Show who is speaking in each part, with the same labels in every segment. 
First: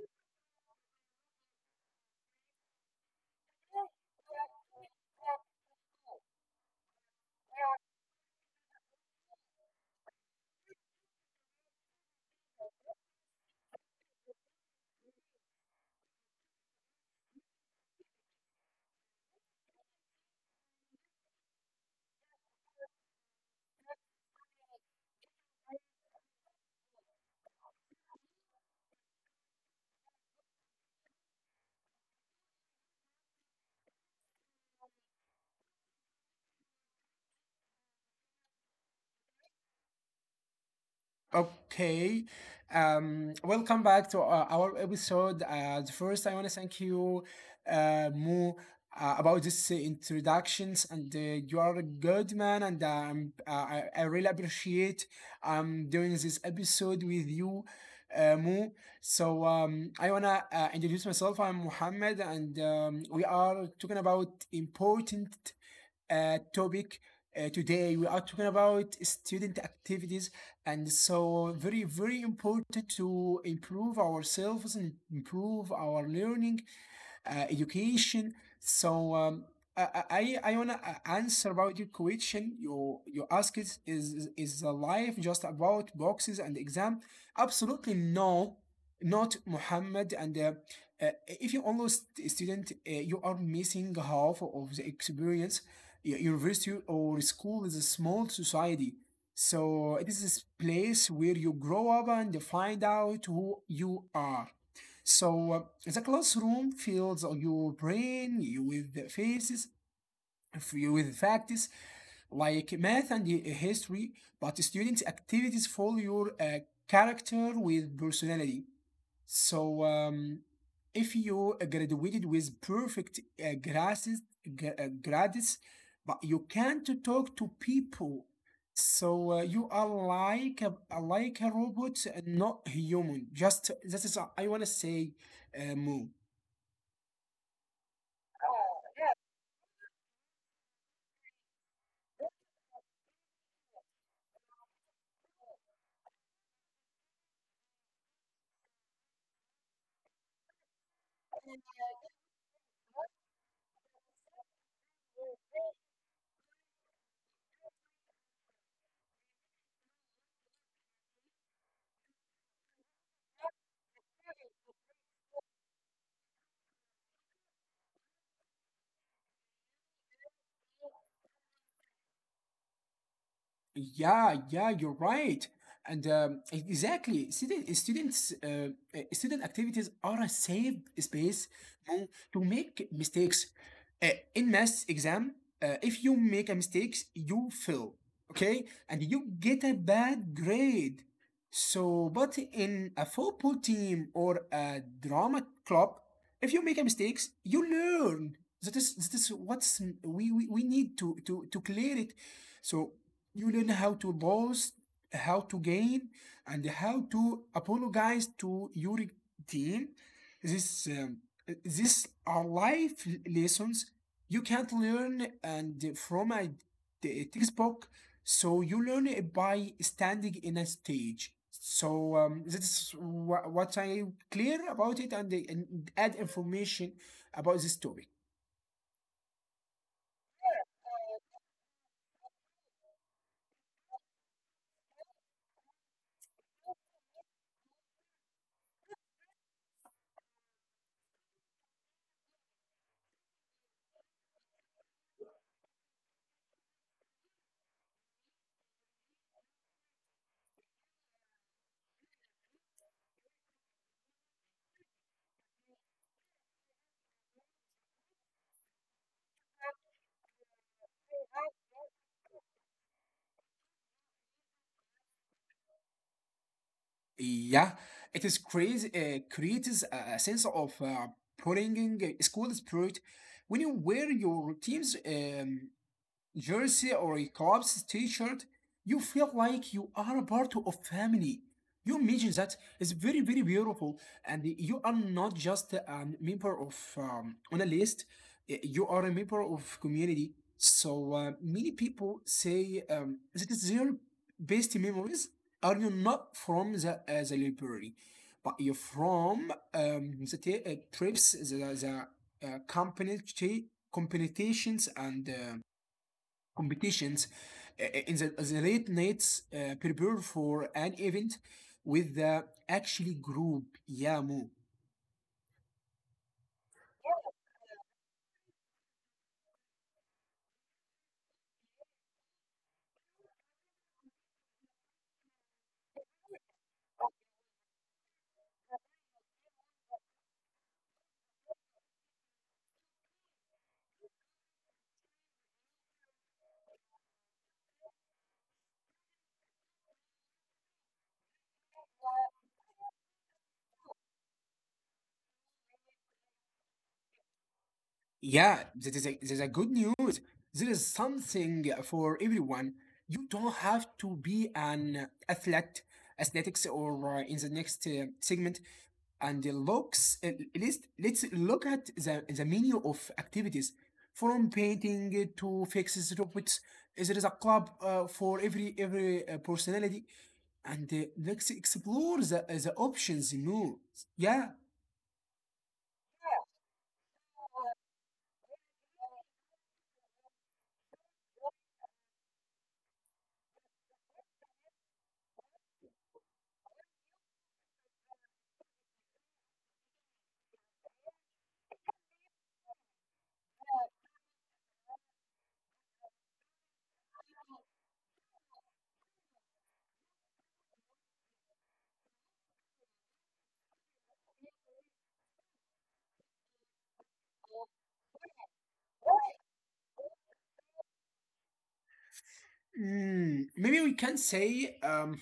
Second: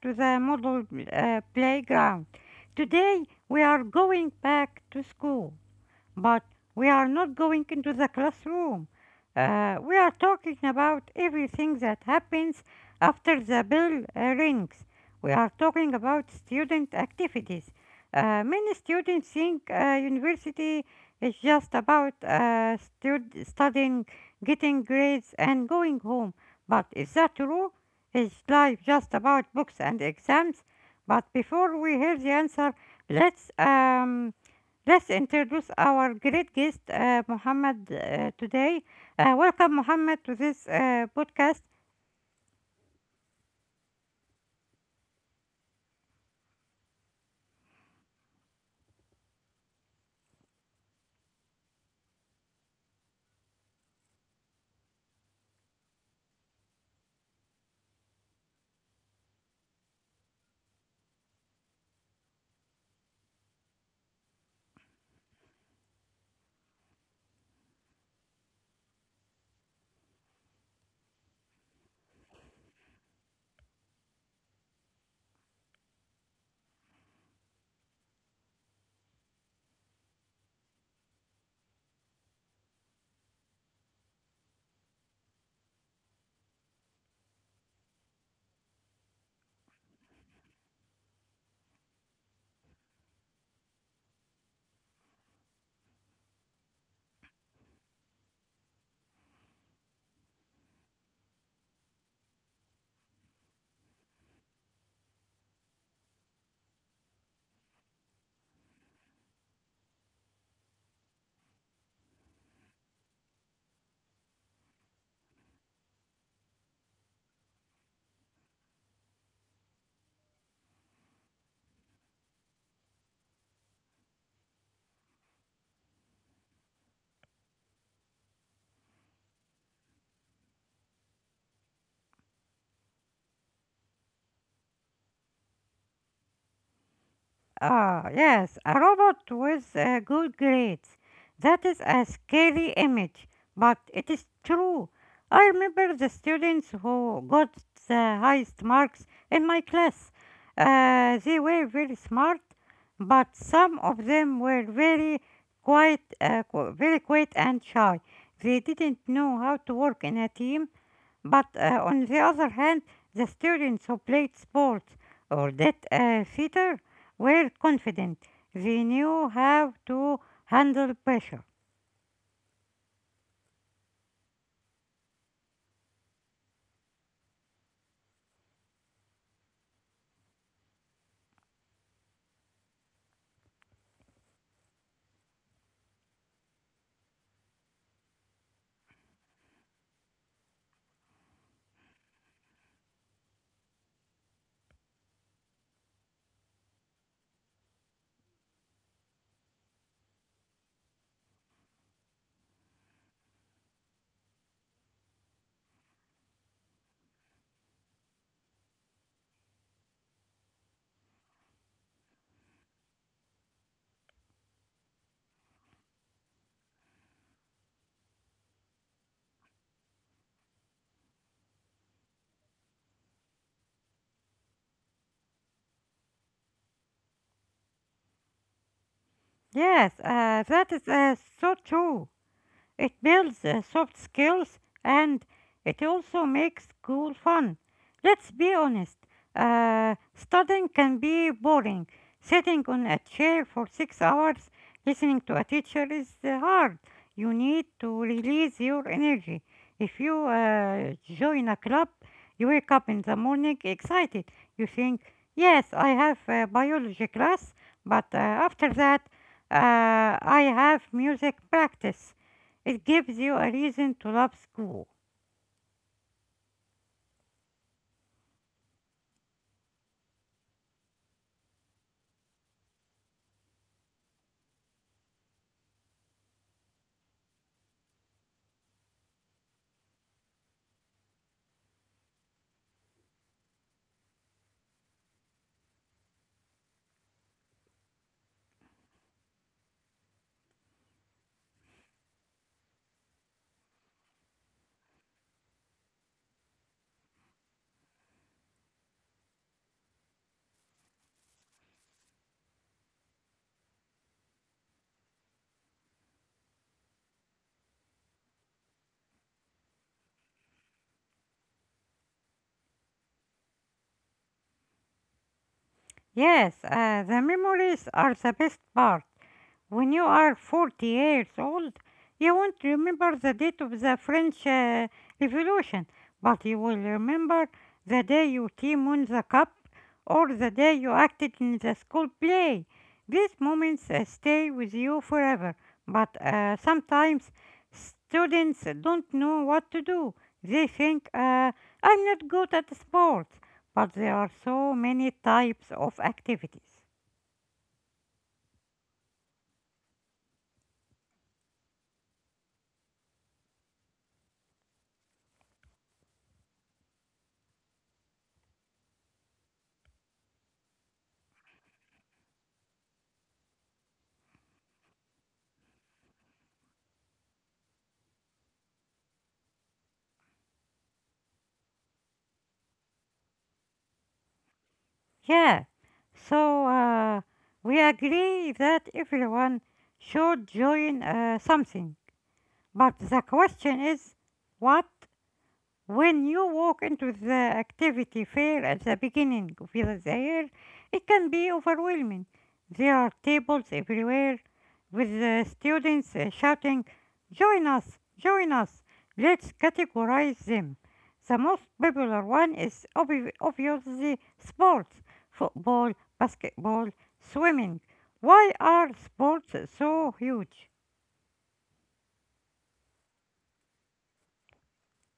Speaker 1: to the Model Playground. Today we are going back to school. But we are not going into the classroom. We are talking about everything that happens after the bell rings. We are talking about student activities. Many students think university is just about studying, getting grades, and going home. But is that true? Is life just about books and exams? But before we hear the answer, let's um, Let's introduce our great guest, Muhammad, today. Welcome, Muhammad, to this podcast.
Speaker 2: Okay. Welcome back to our episode. The first, I want to thank you, Mo, about this introductions. And you are a good man, and I really appreciate doing this episode with you, Mo. So, I want to introduce myself. I'm Mohammed, and we are talking about important topic. Today we are talking about student activities, and so very very important to improve ourselves and improve our learning education. So, I wanna answer about your question. You ask is the life just about boxes and exam? Absolutely no, not Muhammad. And if you only student, you are missing half of the experience. University or school is a small society. So it is this place where you grow up and find out who you are. So, the classroom fills your brain with faces, with facts like math and history, but student activities fill your character with personality. So, if you graduated with perfect grades, gra- uh, grades, but you can't talk to people, so you are like a robot, and not human. Just that is I want to say move.
Speaker 1: Ah, yes, a robot with good grades. That is a scary image, but it is true. I remember the students who got the highest marks in my class. They were very smart, but some of them were very very quiet and shy. They didn't know how to work in a team but on the other hand, the students who played sports or did theater were confident. They knew how to handle pressure.
Speaker 2: Yeah, yeah, you're right. Exactly, student activities are a safe space to, to make mistakes. Uh, in math exam, if you make a mistake, you fail, okay? And you get a bad grade. So, but in a football team or a drama club, if you make a mistakes, you learn. That is what's we need to clear it. So you learn how to lose, how to gain, and how to apologize to your team. This, um, these are life lessons you can't learn and from a textbook. So you learn it by standing in a stage. So, that's what I clear about it and add information about this topic.
Speaker 1: Yes, that is so true. It builds soft skills and it also makes school fun. Let's be honest, studying can be boring. Sitting on a chair for 6 hours listening to a teacher is hard. You need to release your energy. If you join a club, you wake up in the morning excited. You think, yes, I have a biology class, but after that, I have music practice. It gives you a reason to love school.
Speaker 2: Yeah, it is crazy. Creates a sense of prolonging school spirit. When you wear your team's jersey or a club's t-shirt, you feel like you are a part of family. You imagine that is very very beautiful, and you are not just a member of on a list. You are a member of community. So, many people say that is their best memories are you not from the the library, but you're from the trips, the company competitions and. Competitions in the late nights prepare for an event with the actually group Yamu.
Speaker 1: Yes, the memories are the best part. When you are 40 years old, you won't remember the date of the French Revolution, but you will remember the day you team won the cup or the day you acted in the school play. These moments stay with you forever, but sometimes students don't know what to do. They think, I'm not good at sports, but there are so many types of activities.
Speaker 2: Yeah, that is a good news. There is something for everyone. You don't have to be an athlete, athletics, or in the next segment. And the looks, let's look at the menu of activities from painting to fixes robots. There is a club for every personality, and let's explore the options more. Yeah.
Speaker 1: Yeah, so we agree that everyone should join something, but the question is what? When you walk into the activity fair at the beginning of the year, it can be overwhelming. There are tables everywhere with the students shouting, Join us! Join us! Let's categorize them. The most popular one is obviously sports, football, basketball, swimming. Why are sports so huge?
Speaker 2: Maybe we can say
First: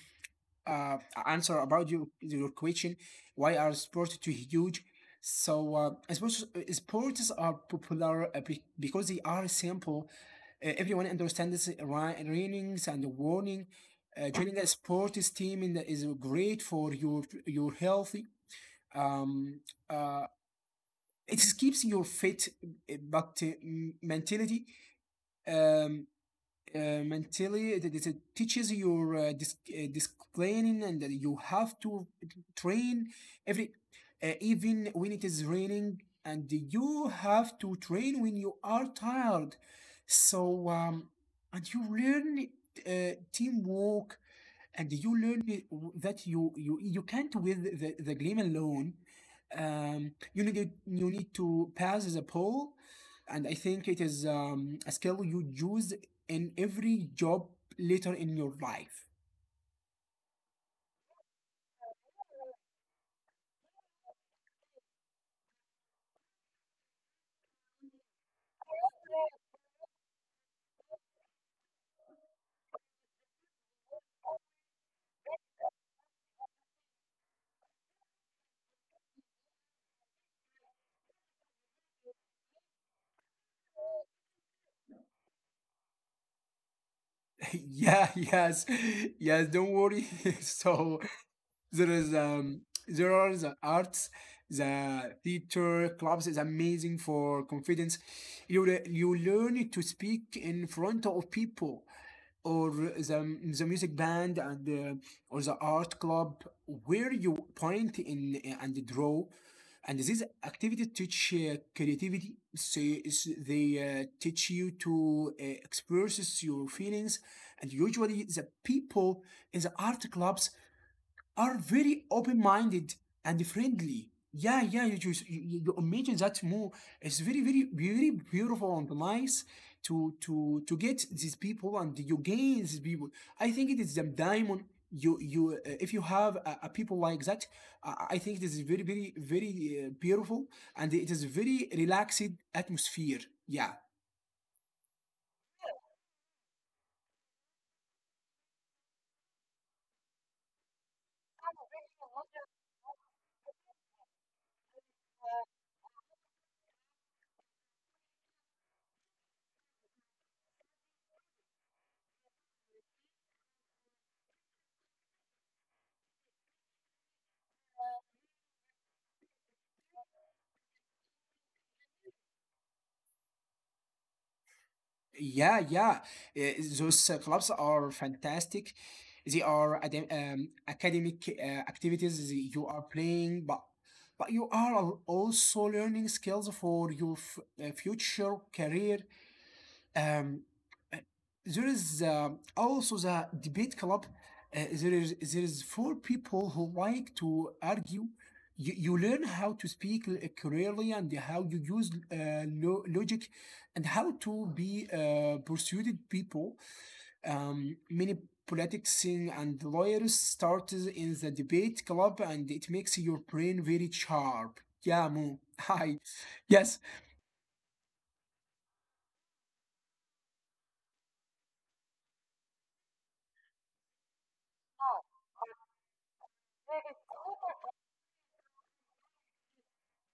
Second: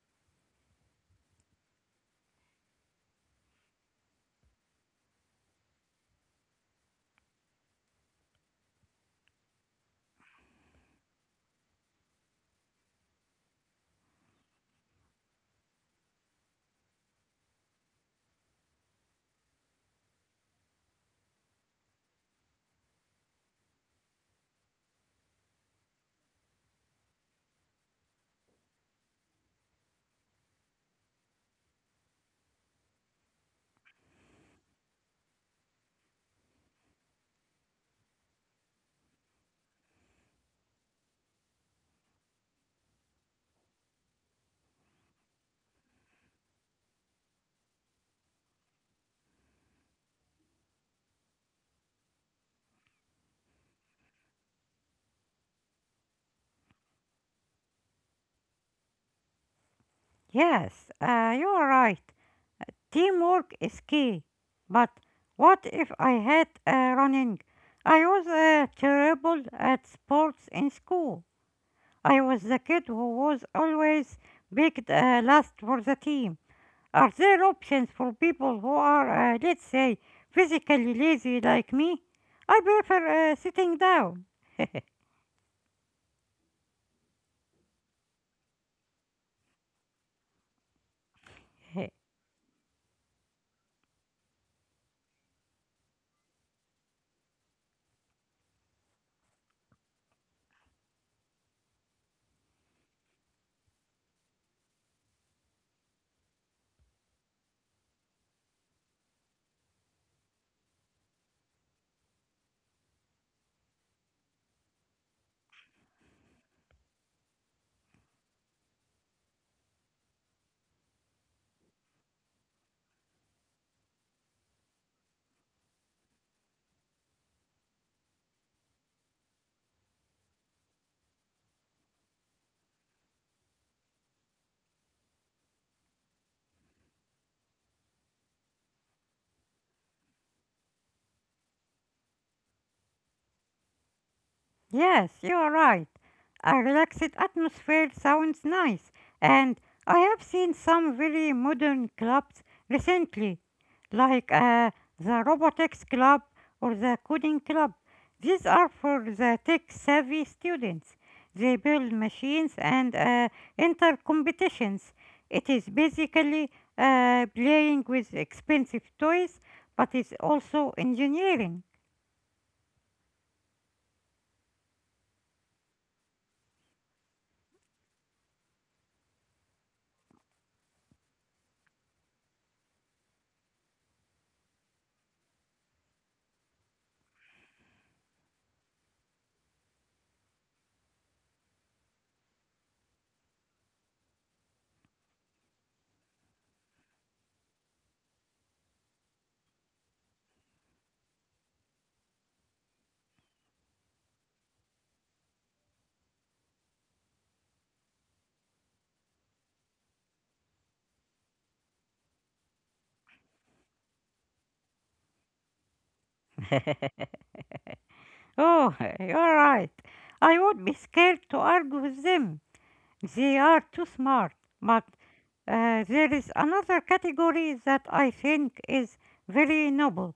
Speaker 2: uh answer about your question, why are sports too huge? So, sports are popular because they are simple. Everyone understands runnings and warning. Joining a sports team is great for your healthy. Um uh it keeps your fit, but mentality. Um, uh, mentally it teaches your disciplining, and that you have to train every even when it is raining, and you have to train when you are tired. So, and you learn teamwork, and you learn that you can't with the game alone. You need to pass the poll, and I think it is a skill you use in every job later in your life.
Speaker 1: Yes, you are right. Teamwork is key. But what if I had running? I was terrible at sports in school. I was the kid who was always picked last for the team. Are there options for people who are, let's say, physically lazy like me? I prefer sitting down.
Speaker 2: Yeah, yes, yes. Don't worry. so there
Speaker 1: H-
Speaker 2: is um there are the arts, the theater clubs is amazing for confidence. You learn to speak in front of people, or the music band, and or the art club where you point in and draw, and this activity teach creativity. They teach you to express your feelings, and usually the people in the art clubs are very open-minded and friendly. Yeah, yeah, you just you imagine that more. It's very, very, very beautiful and nice to get these people, and you gain these people. I think it is the diamond. You If you have a people like that, I think this is very, very, very beautiful, and it is very relaxed atmosphere. Yeah,
Speaker 1: Yes, you are right. A relaxed atmosphere sounds nice, and I have seen some very modern clubs recently, like the Robotics Club or the Coding Club. These are for the tech savvy students. They build machines and enter competitions. It is basically playing with expensive toys, but it's also engineering.
Speaker 2: yeah, yeah. Those clubs are fantastic. They are academic activities that you are playing, but you are also learning skills for your future career. Um, uh, there is also the debate club. There is four people who like to argue. You learn how to speak clearly, and how you use logic, and how to be persuaded people. Many politics and lawyers started in the debate club, and it makes your brain very sharp. Yeah, Mo. Hi. Yes.
Speaker 1: Oh, you're right. I would be scared to argue with them. They are too smart. But there is another category that I think is very noble,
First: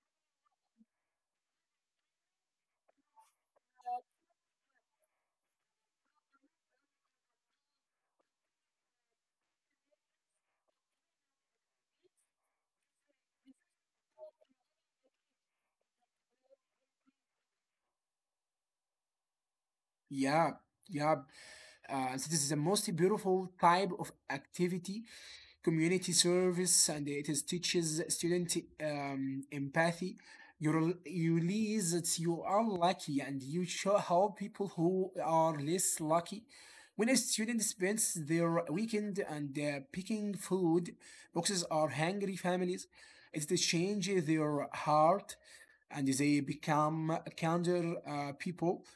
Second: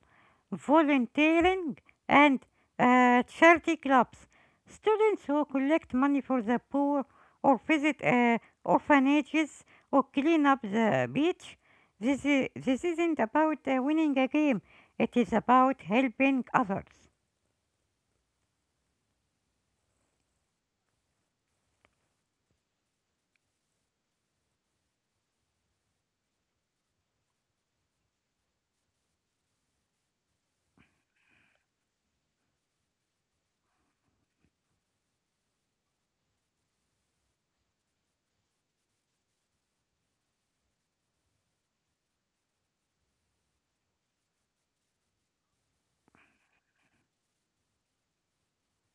Speaker 1: volunteering and charity clubs. Students who collect money for the poor or visit orphanages or clean up the beach. This isn't about winning a game, it is about helping others.
Speaker 2: Yeah. Yeah. So this is the most beautiful type of activity, community service, and it is teaches student empathy. You realize that you are lucky, and you show how people who are less lucky. When a student spends their weekend and picking food boxes are hungry families, it changes their heart, and they become kinder people.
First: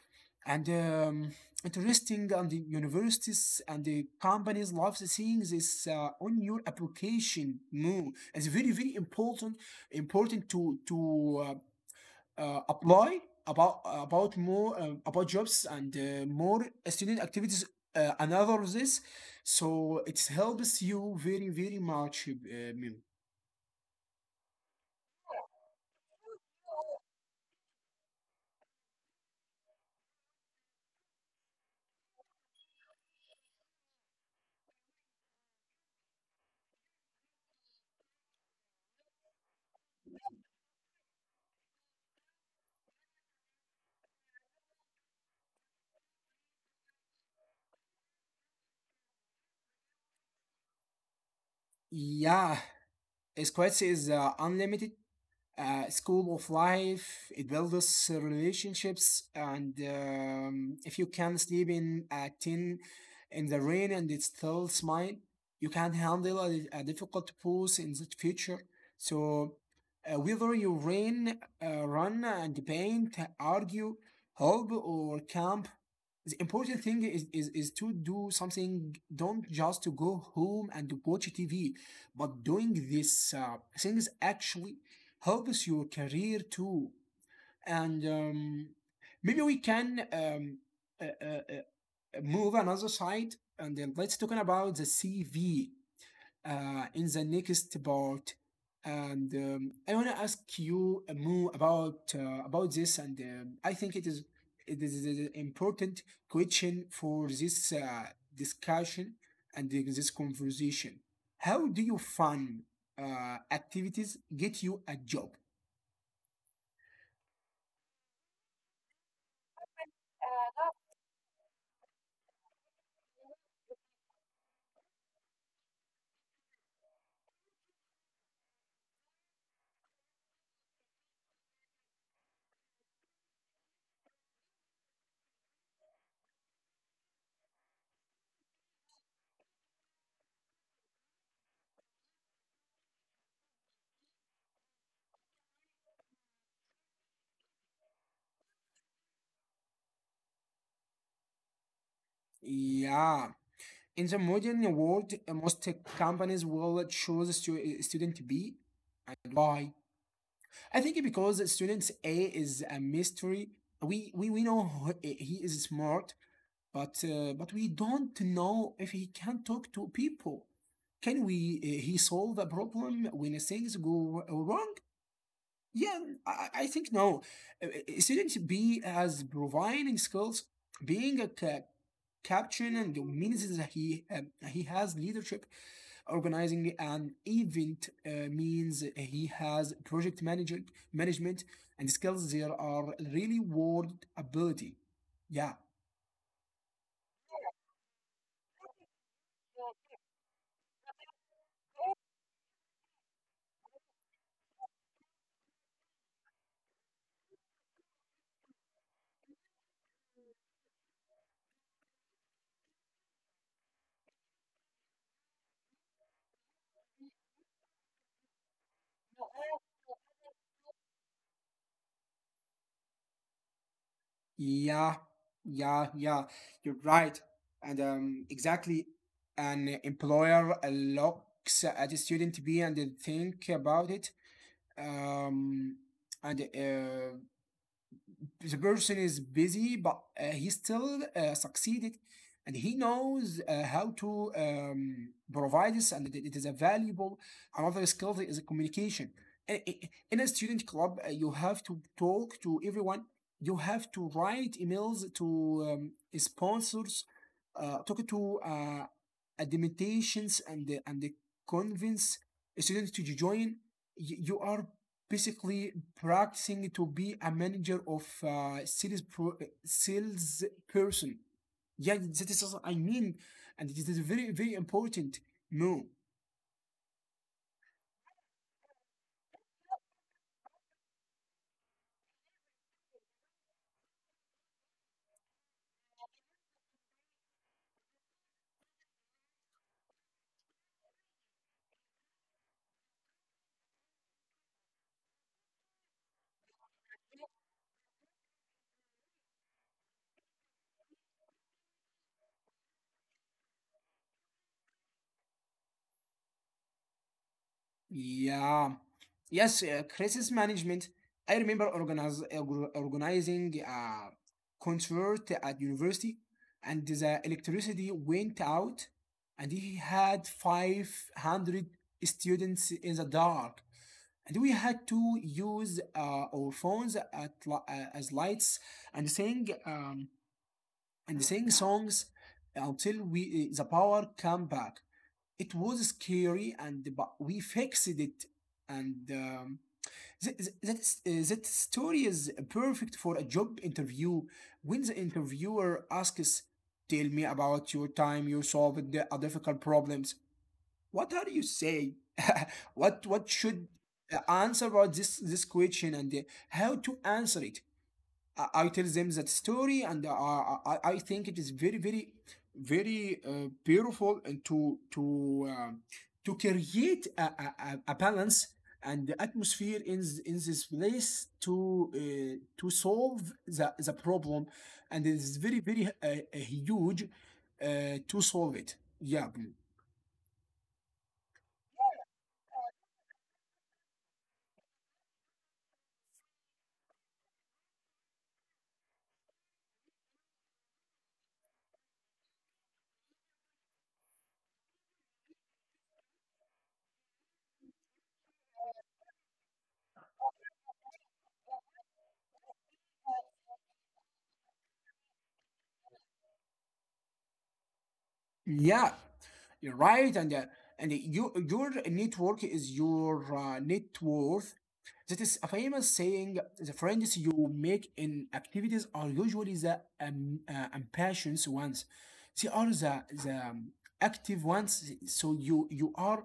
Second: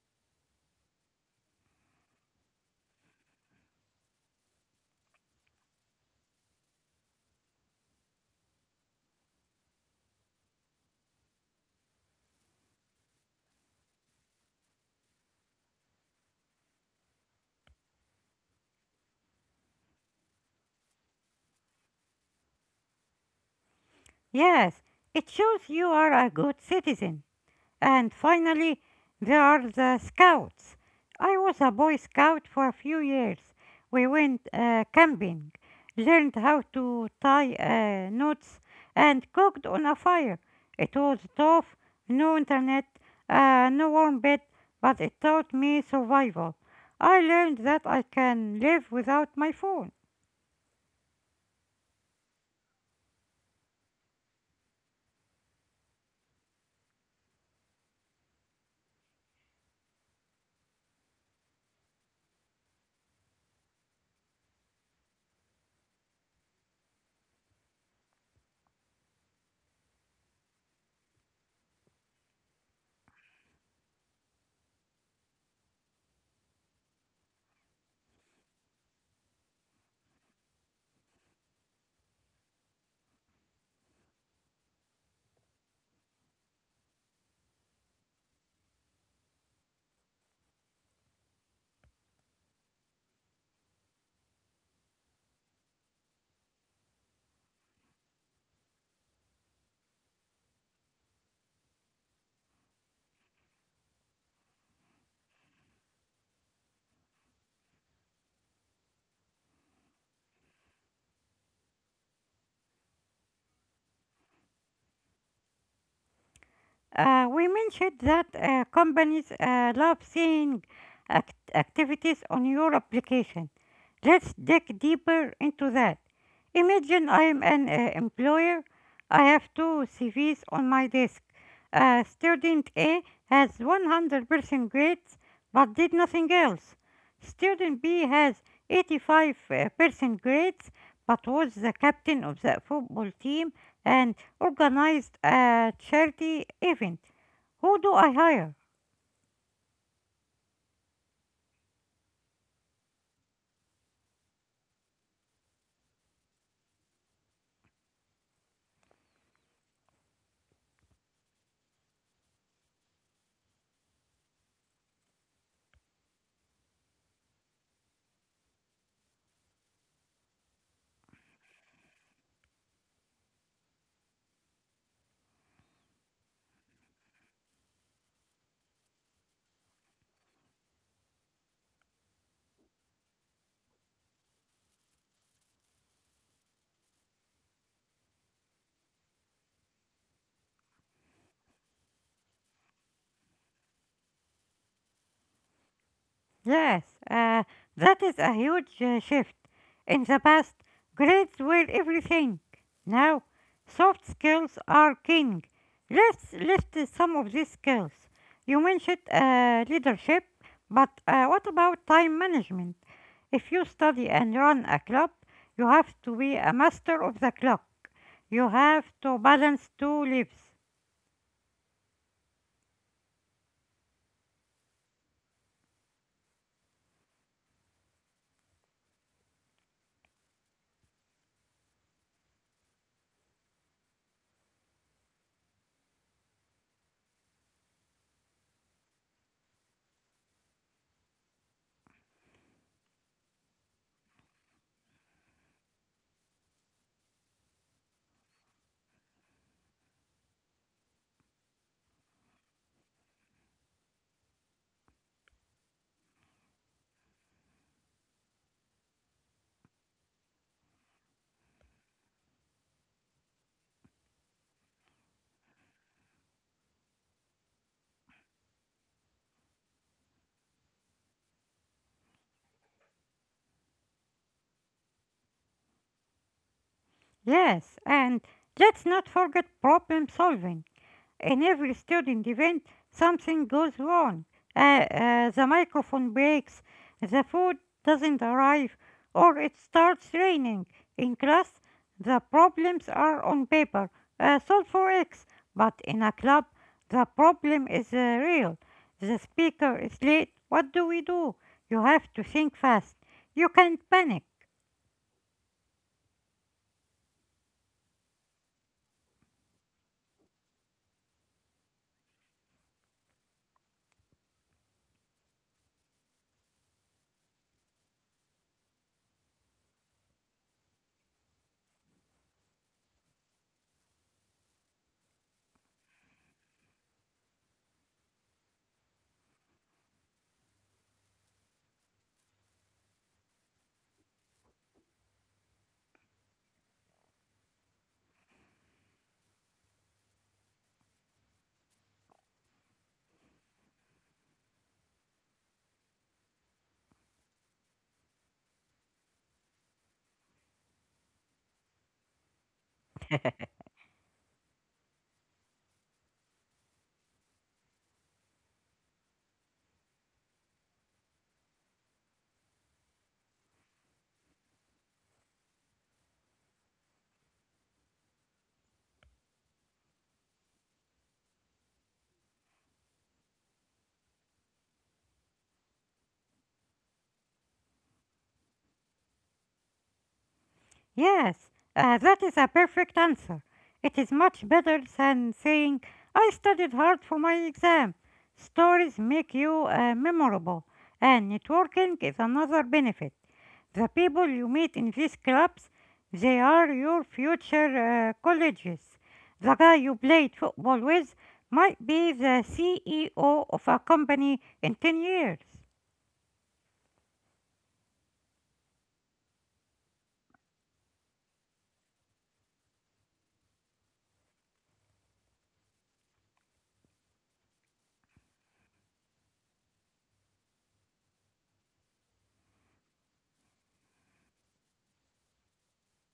Speaker 2: And interesting, and the universities and the companies love seeing this on your application more. It's very, very important, important to apply about more about jobs, and more student activities. Another of this, so it helps you very, very much, Mim.
Speaker 1: Yes, it shows you are a good citizen. And finally, there are the scouts. I was a boy scout for a few years. We went camping, learned how to tie knots, and cooked on a fire. It was tough, no internet, no warm bed, but it taught me survival. I learned that I can live without my phone.
Speaker 2: Yeah, Squads is unlimited school of life. It builds relationships. And if you can sleep in at 10 in the rain and it's still smile, you can handle a difficult pose in the future. So, whether you rain, run and paint, argue, hope or camp, the important thing is to do something. Don't just to go home and to watch TV, but doing these things actually helps your career too. And maybe we can uh, uh, uh, move another side, and then let's talk about the CV in the next part. And I want to ask you more about this, and I think it is an important question for this discussion and this conversation. How do you find activities get you a job?
Speaker 1: We mentioned that companies love seeing activities on your application. Let's dig deeper into that. Imagine I'm an employer. I have two CVs on my desk. Student A has 100% grades but did nothing else. Student B has 85% grades but was the captain of the football team and organized a charity event. Who do I hire?
Speaker 2: Yeah, in the modern world, most companies will choose student B. And why? I think because students A is a mystery. We know he is smart, but we don't know if he can talk to people. Can we he solve a problem when things go wrong? Yeah, I think no. Student B has providing skills. Being a captain and means that he has leadership. Organizing an event means he has project manager management, and skills there are really world ability. Yeah.
Speaker 1: Yes, uh, that is a huge shift. In the past, grades were everything. Now, soft skills are king. Let's list some of these skills. You mentioned leadership, but what about time management? If you study and run a club, you have to be a master of the clock. You have to balance two lives.
Speaker 2: Yeah yeah yeah you're right. And exactly, an employer looks at a student B and they think about it. Um and uh, the person is busy, but he still succeeded, and he knows how to provide this, and it is a valuable. Another skill is communication. In a student club, you have to talk to everyone. You have to write emails to um, sponsors, talk to and convince students to join. You are basically practicing to be a manager of sales person. Yeah, that is what I mean, and it is very very important. No,
Speaker 1: Yes, and let's not forget problem solving. In every student event, something goes wrong. The microphone breaks, the food doesn't arrive, or it starts raining. In class, the problems are on paper, solve for X, but in a club, the problem is real. The speaker is late. What do we do? You have to think fast. You can't panic.
Speaker 2: yeah, yes, crisis management. I remember organizing a concert at university, and the electricity went out, and he had 500 students in the dark. And we had to use our phones at as lights, and sing songs until we the power came back. It was scary, and but we fixed it. And th- th- that story is perfect for a job interview. When the interviewer asks, "Tell me about your time you solved a difficult problems," what are you say what should answer about this question and how to answer it. I tell them that story and I think it is very beautiful and um, to create a balance and the atmosphere in in this place to solve the problem, and it is very huge uh, to solve it, yeah Blue.
Speaker 1: Yes, that is a perfect answer. It is much better than saying, I studied hard for my exam. Stories make you memorable, and networking is another benefit. The people you meet in these clubs, they are your future colleges. The guy you played football with might be the CEO of a company in 10 years.
Speaker 2: Yeah, you're right, and your network is your net worth. That is a famous saying. The friends you make in activities are usually the impatient ones. They are the active ones. So you are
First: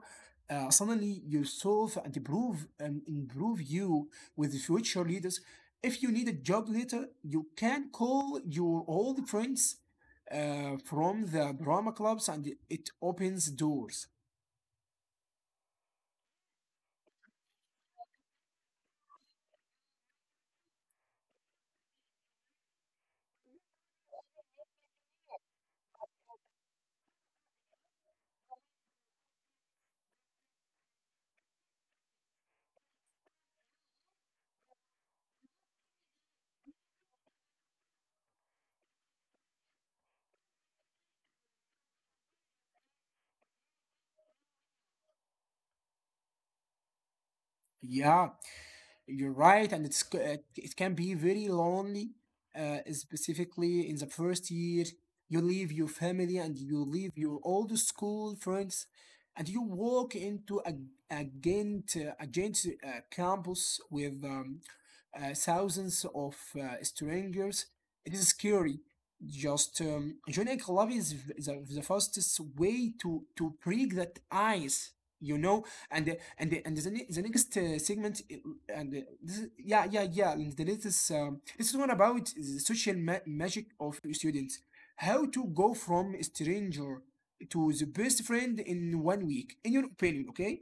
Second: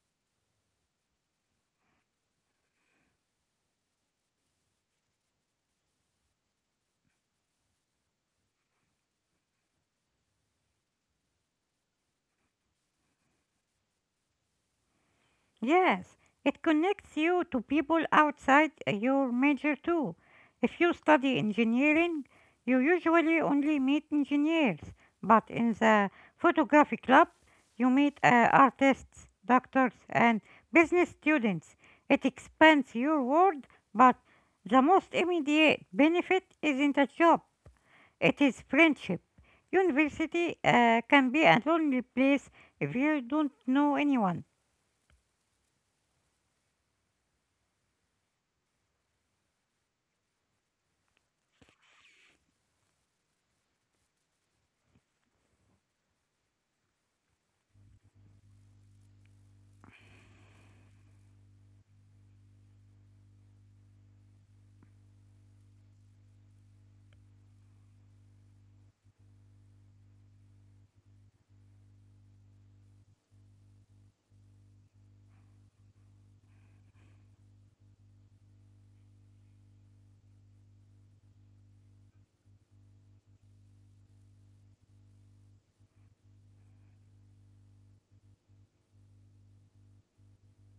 Speaker 2: suddenly yourself and improve you with the future leaders. If you need a job later, you can call your old friends from the drama clubs, and it opens doors.
Speaker 1: Yes, it connects you to people outside your major too. If you study engineering, you usually only meet engineers, but in the photography club, you meet artists, doctors, and business students. It expands your world, but the most immediate benefit isn't a job, it is friendship. University can be a lonely place if you don't know anyone.
Speaker 2: Yeah, you're right, and it can be very lonely, specifically in the first year. You leave your family and you leave your old school friends, and you walk into a agent agent campus with thousands of strangers. It is scary. Just joining a club is the fastest way to break that ice, you know. The next segment, and this is, yeah yeah yeah and the latest this is one about the social magic of students, how to go from stranger to the best friend in 1 week in your opinion. Okay,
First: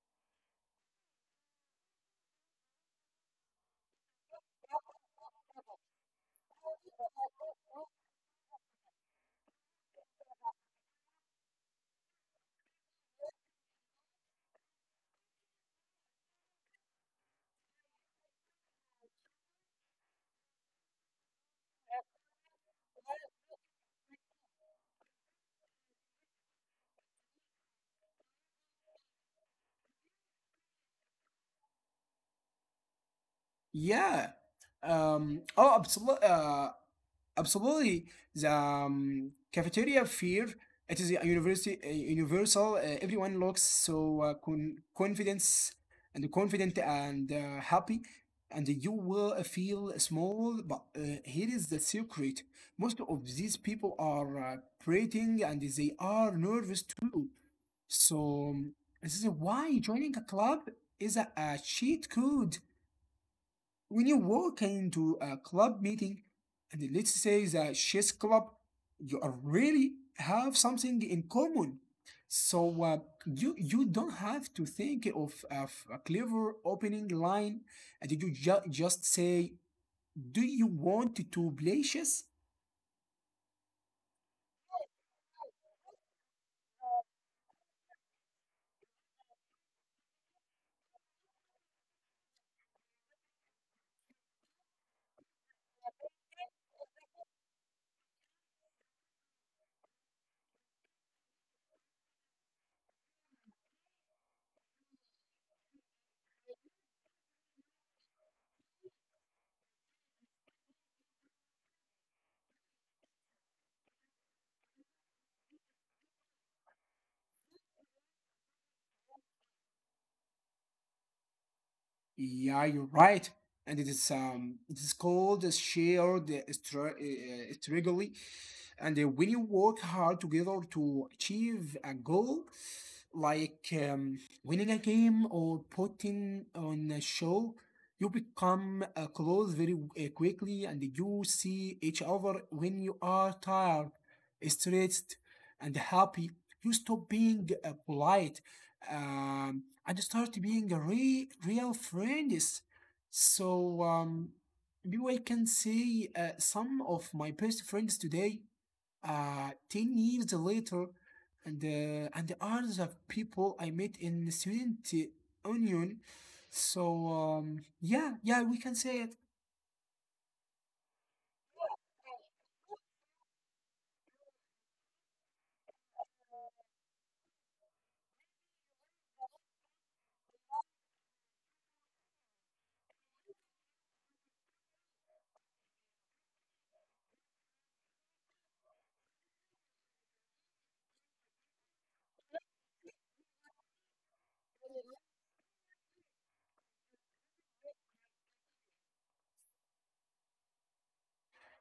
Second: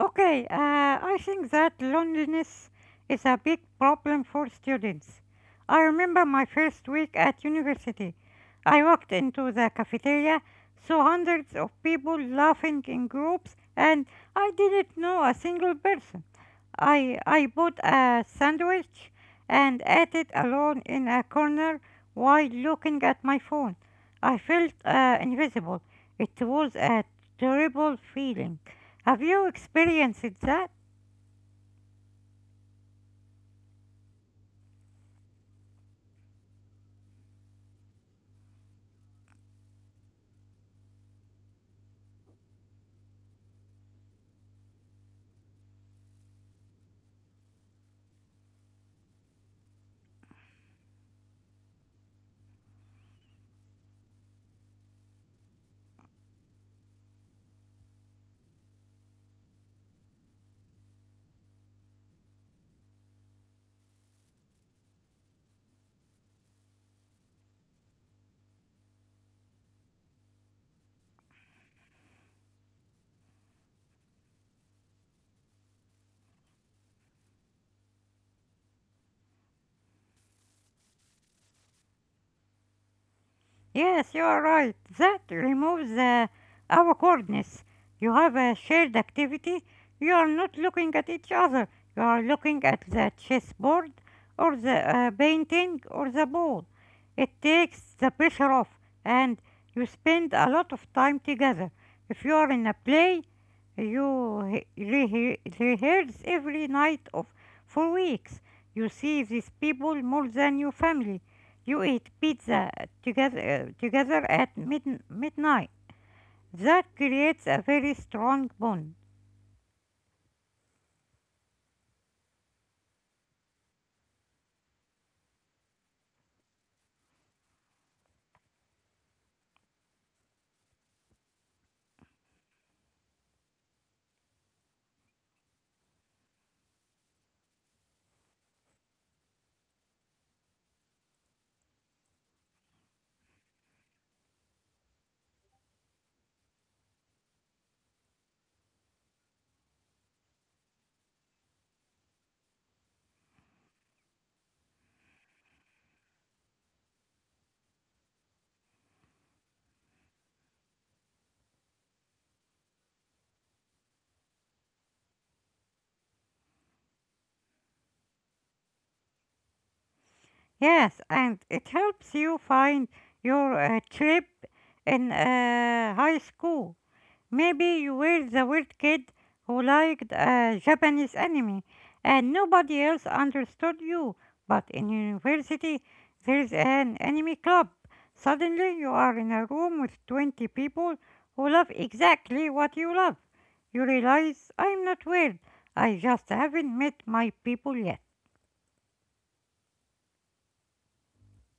Speaker 1: Okay, I think that loneliness is a big problem for students. I remember my first week at university. I walked into the cafeteria, saw hundreds of people laughing in groups, and I didn't know a single person. I bought a sandwich and ate it alone in a corner while looking at my phone. I felt invisible. It was a terrible feeling. Have you experienced that?
Speaker 2: yeah um oh absolutely uh absolutely, the cafeteria fear. It is a universal. Everyone looks so confidence and confident and happy, and you will feel small. But here is the secret: most of these people are prating and they are nervous too. So um, this is why joining a club is a cheat code. When you walk into a club meeting, and let's say the chess club, you are really have something in common. So uh, you you don't have to think of a clever opening line, and you just say, do you want to play chess?
Speaker 1: Yes, you are right. That removes awkwardness. You have a shared activity. You are not looking at each other. You are looking at the chessboard or the painting or the ball. It takes the pressure off and you spend a lot of time together. If you are in a play, you rehearse every night of for weeks. You see these people more than your family. You eat pizza together, at midnight. That creates a very strong bond.
Speaker 2: Yeah, you're right. And it is called a shared strategy. And when you work hard together to achieve a goal, like winning a game or putting on a show, you become close very quickly, and you see each other when you are tired, stressed, and happy. You stop being polite and start being a real friends. So maybe I can say some of my best friends today, 10 years later, and are the others of people I met in the student union. So yeah, yeah, we can say it.
Speaker 1: Yes, and it helps you find your trip in high school. Maybe you were the weird kid who liked a Japanese anime and nobody else understood you. But in university, there's an anime club. Suddenly, you are in a room with 20 people who love exactly what you love. You realize I'm not weird. I just haven't met my people yet.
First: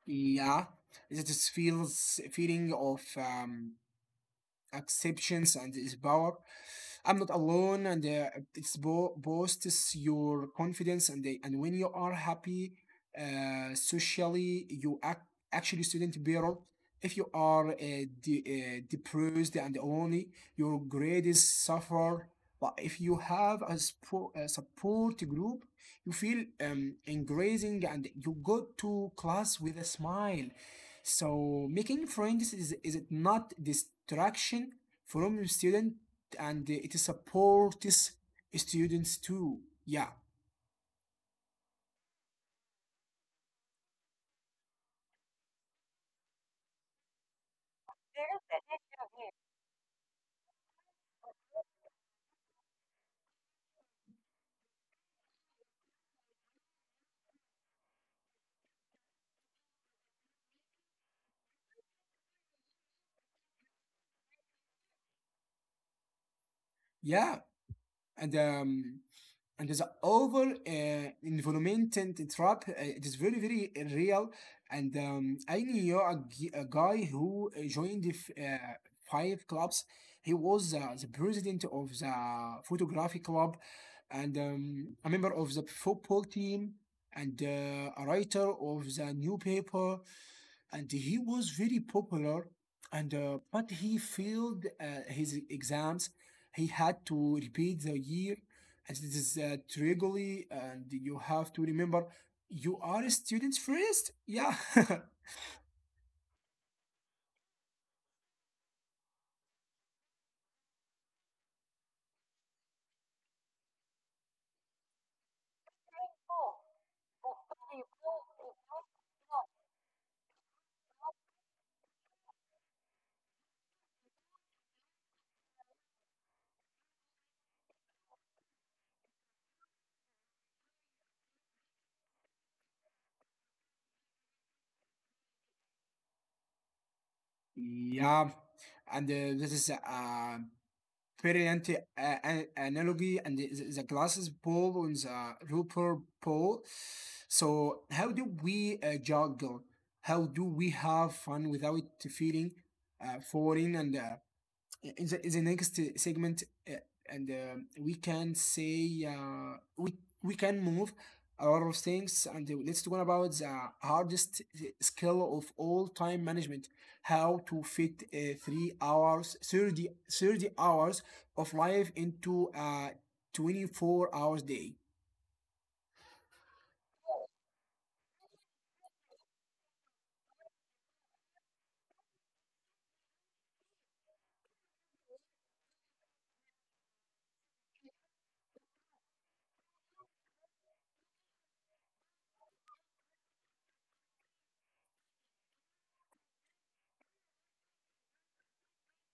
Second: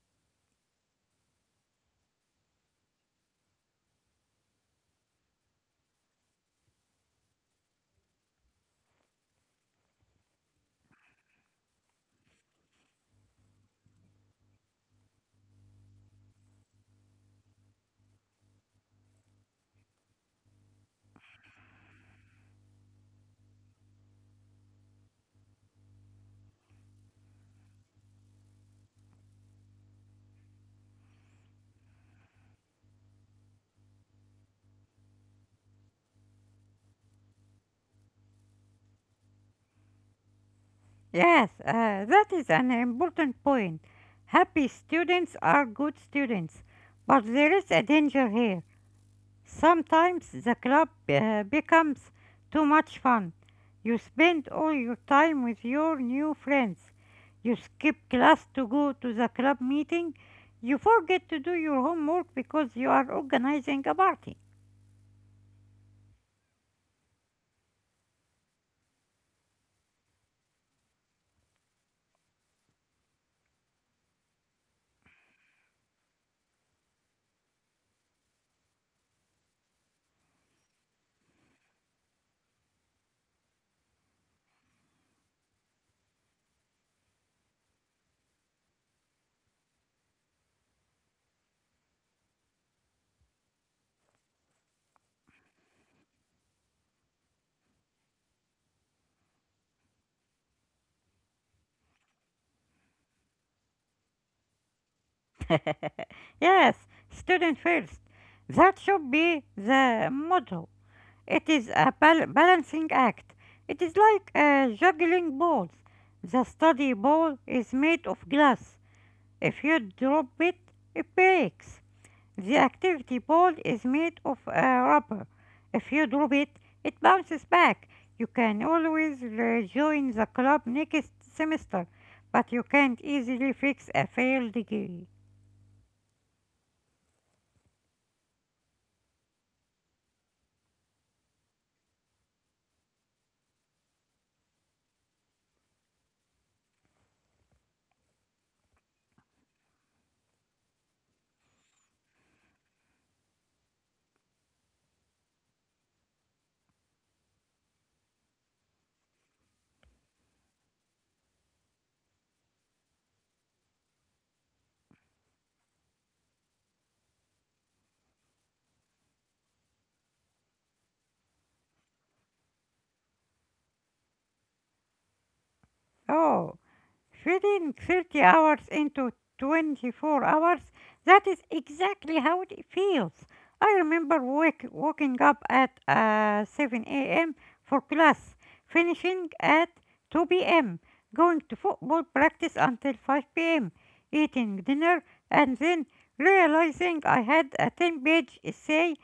Speaker 2: Yeah, that is feels feeling of acceptance and is power. I'm not alone, and it's boosts your confidence. And when you are happy socially, you act actually student better. If you are depressed, and only your grades suffer, but if you have a support group, you feel engaging and you go to class with a smile. So making friends is it not distraction from your student, and it supports students too. Yeah,
Speaker 1: Yes, that is an important point. Happy students are good students. But there is a danger here. Sometimes the club becomes too much fun. You spend all your time with your new friends. You skip class to go to the club meeting. You forget to do your homework because you are organizing a party.
Speaker 2: yeah, and um, and the overall environment and trap, it is very very real. And I knew a guy who joined uh, five clubs. He was the president of the photography club, and a member of the football team, and a writer of the newspaper, and he was very popular, and but he failed his exams. He had to repeat the year, and this is regularly, and you have to remember you are a student first, yeah.
Speaker 1: Yes, student first. That should be the motto. It is a balancing act. It is like juggling balls. The study ball is made of glass. If you drop it, it breaks. The activity ball is made of rubber. If you drop it, it bounces back. You can always rejoin the club next semester, but you can't easily fix a failed degree.
Speaker 2: Yeah, and this is a brilliant analogy, the glasses ball on the rubber ball. So, how do we juggle? How do we have fun without feeling foreign and in the next segment, uh, and we can say we can move a lot of things, and let's talk about the hardest skill of all, time management, how to fit 3 hours 30 hours of life into a 24 hours day.
Speaker 1: Oh. Feeding 30 hours into 24 hours, that is exactly how it feels. I remember waking up at 7 a.m. for class, finishing at 2 p.m., going to football practice until 5 p.m., eating dinner, and then realizing I had a 10-page essay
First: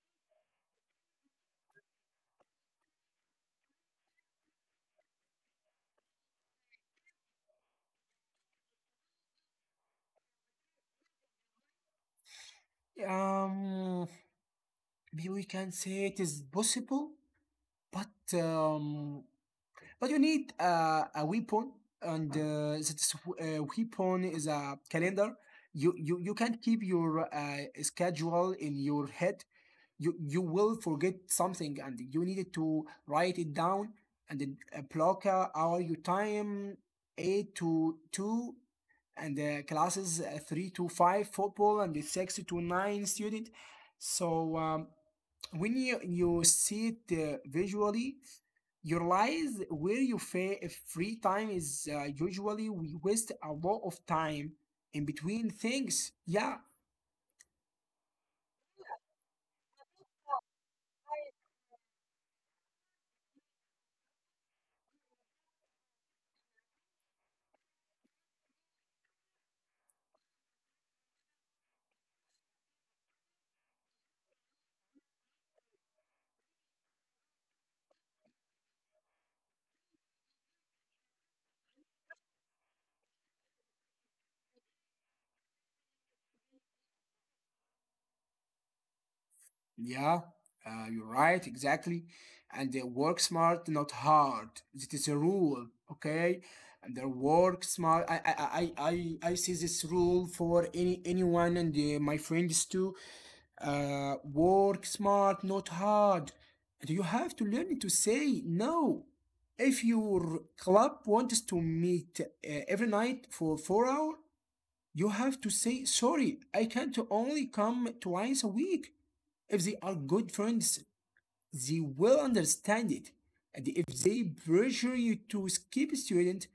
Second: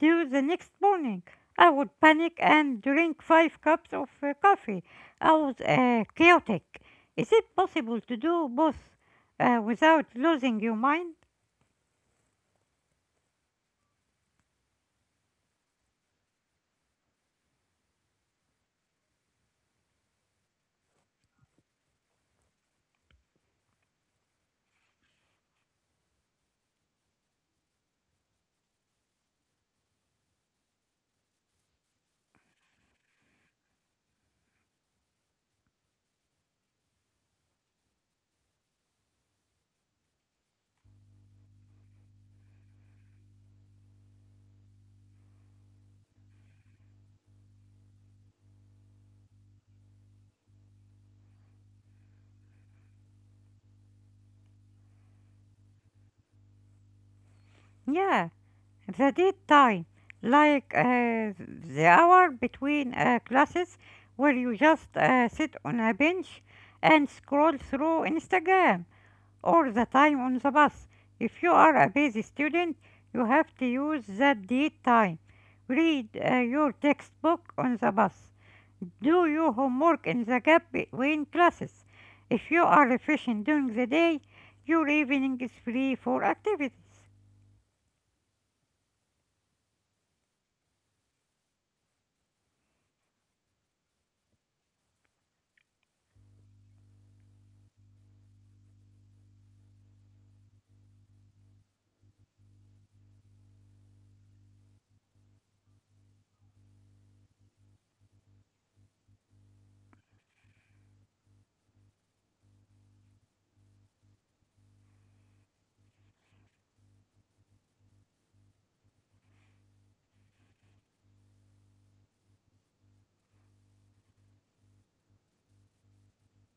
Speaker 1: due the next morning. I would panic and drink five cups of coffee. I was chaotic. Is it possible to do both without losing your mind?
Speaker 2: um Maybe we can say it is possible, but um but you need a weapon, and this weapon is a calendar. You can't keep your schedule in your head. You will forget something, and you needed to write it down, and then, block out your time: eight to two and the classes, 3 to 5 football, and the 6 to 9 student. So when you see it visually, you realize where your free time is. Usually we waste a lot of time in between things, yeah.
Speaker 1: Yeah, the daytime, like the hour between classes where you just sit on a bench and scroll through Instagram, or the time on the bus. If you are a busy student, you have to use that daytime. Read your textbook on the bus. Do your homework in the gap between classes. If you are efficient during the day, your evening is free for activities.
Speaker 2: Yeah, you're right, exactly. And they work smart, not hard. It is a rule, okay? And they work smart. I see this rule for anyone and my friends too. Work smart, not hard. And you have to learn to say no. If your club wants to meet every night for 4 hours, you have to say sorry. I can't, only come twice a week. If they are good friends, they will understand it. And if they pressure you to skip student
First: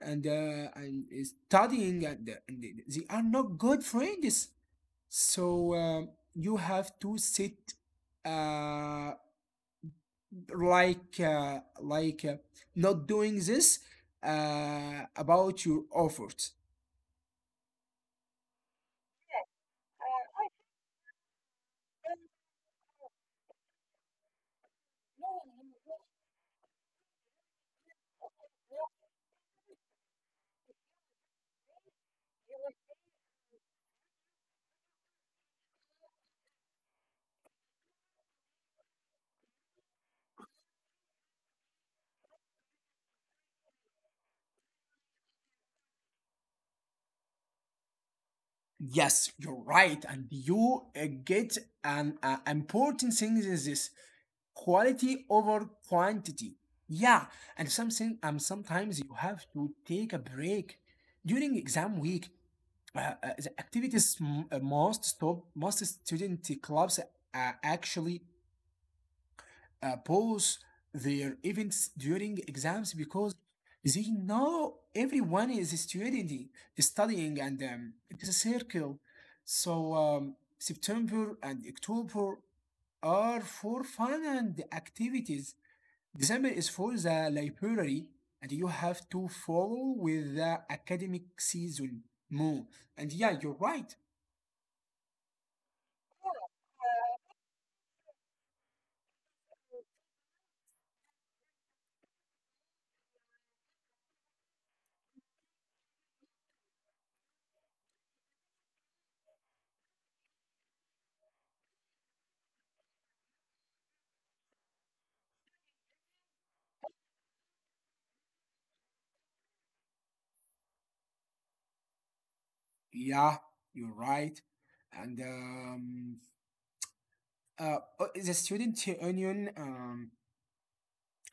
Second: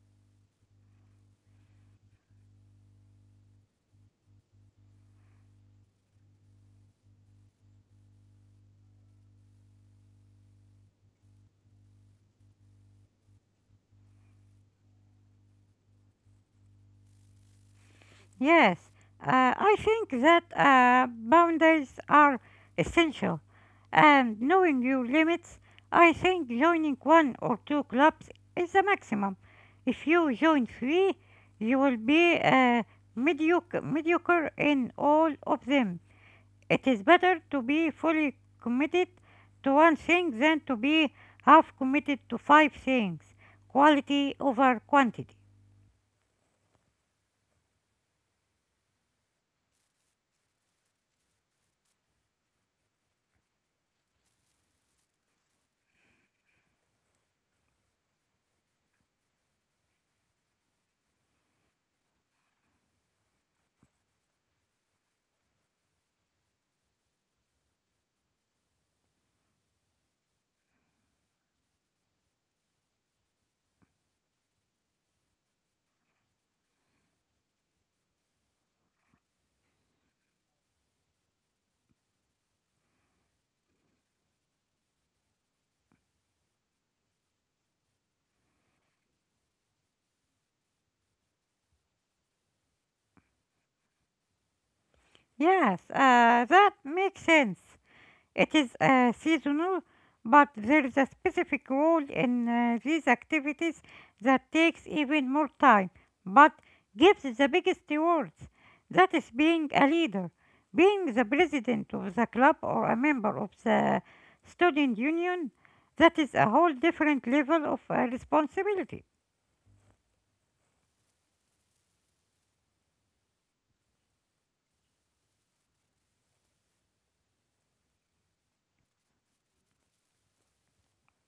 Speaker 2: and studying, and they are not good friends. So you have to sit uh, like uh, like uh, not doing this about your efforts.
Speaker 1: Yes, I think that boundaries are essential, and knowing your limits, I think joining one or two clubs is the maximum. If you join three, you will be mediocre in all of them. It is better to be fully committed to one thing than to be half committed to five things. Quality over quantity.
Speaker 2: Yes, you're right, and you get an important thing is this quality over quantity. Yeah, and something sometimes you have to take a break during exam week. The activities most stop most student clubs actually pause their events during exams because they know everyone is studying, and it's a circle. So September and October are for fun and activities. December is for the library, and you have to follow with the academic season more. And yeah, you're right.
Speaker 1: Yes, that makes sense. It is seasonal, but there is a specific role in these activities that takes even more time, but gives the biggest rewards. That is being a leader, being the president of the club or a member of the student union. That is a whole different level of responsibility.
Speaker 2: Yeah, you're right. And The student union,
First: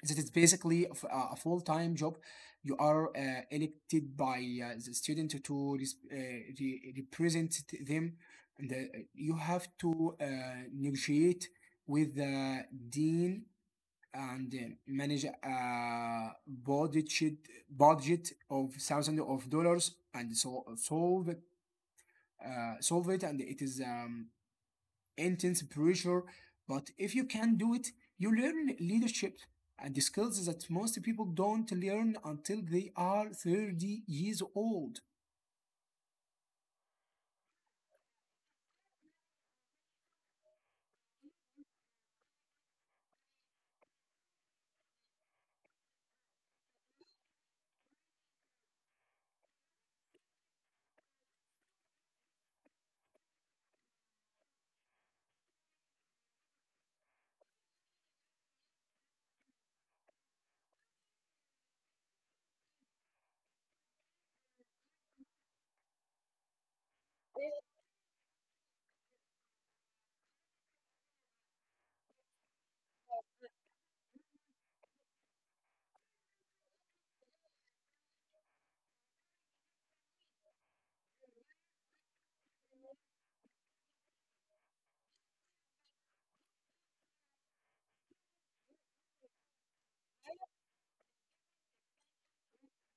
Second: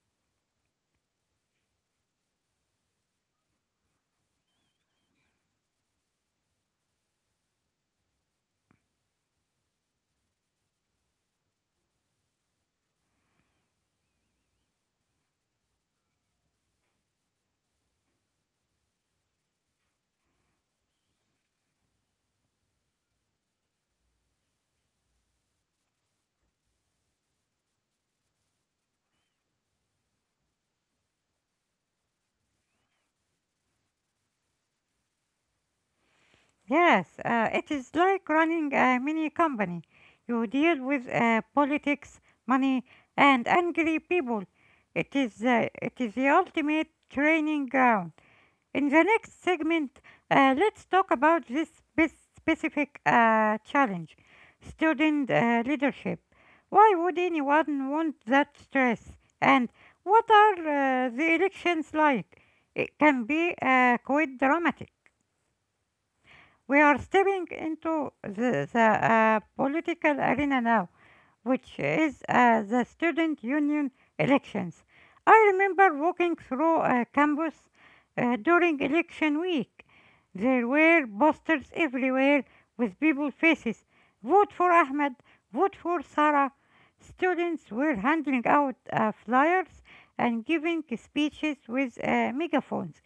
Speaker 2: that is basically a full-time job. You are elected by the student to represent them, and you have to negotiate with the dean, and manage a budget budget of thousands of dollars, and so solve it, solve it. And it is intense pressure, but if you can do it, you learn leadership and the skills that most people don't learn until they are 30 years old.
Speaker 1: Yes, it is like running a mini company. You deal with politics, money, and angry people. It is the ultimate training ground. In the next segment, let's talk about this specific challenge: student leadership. Why would anyone want that stress? And what are the elections like? It can be quite dramatic. We are stepping into the political arena now, which is the student union elections. I remember walking through a campus during election week. There were posters everywhere with people faces. Vote for Ahmed, vote for Sarah. Students were handing out flyers and giving speeches with megaphones.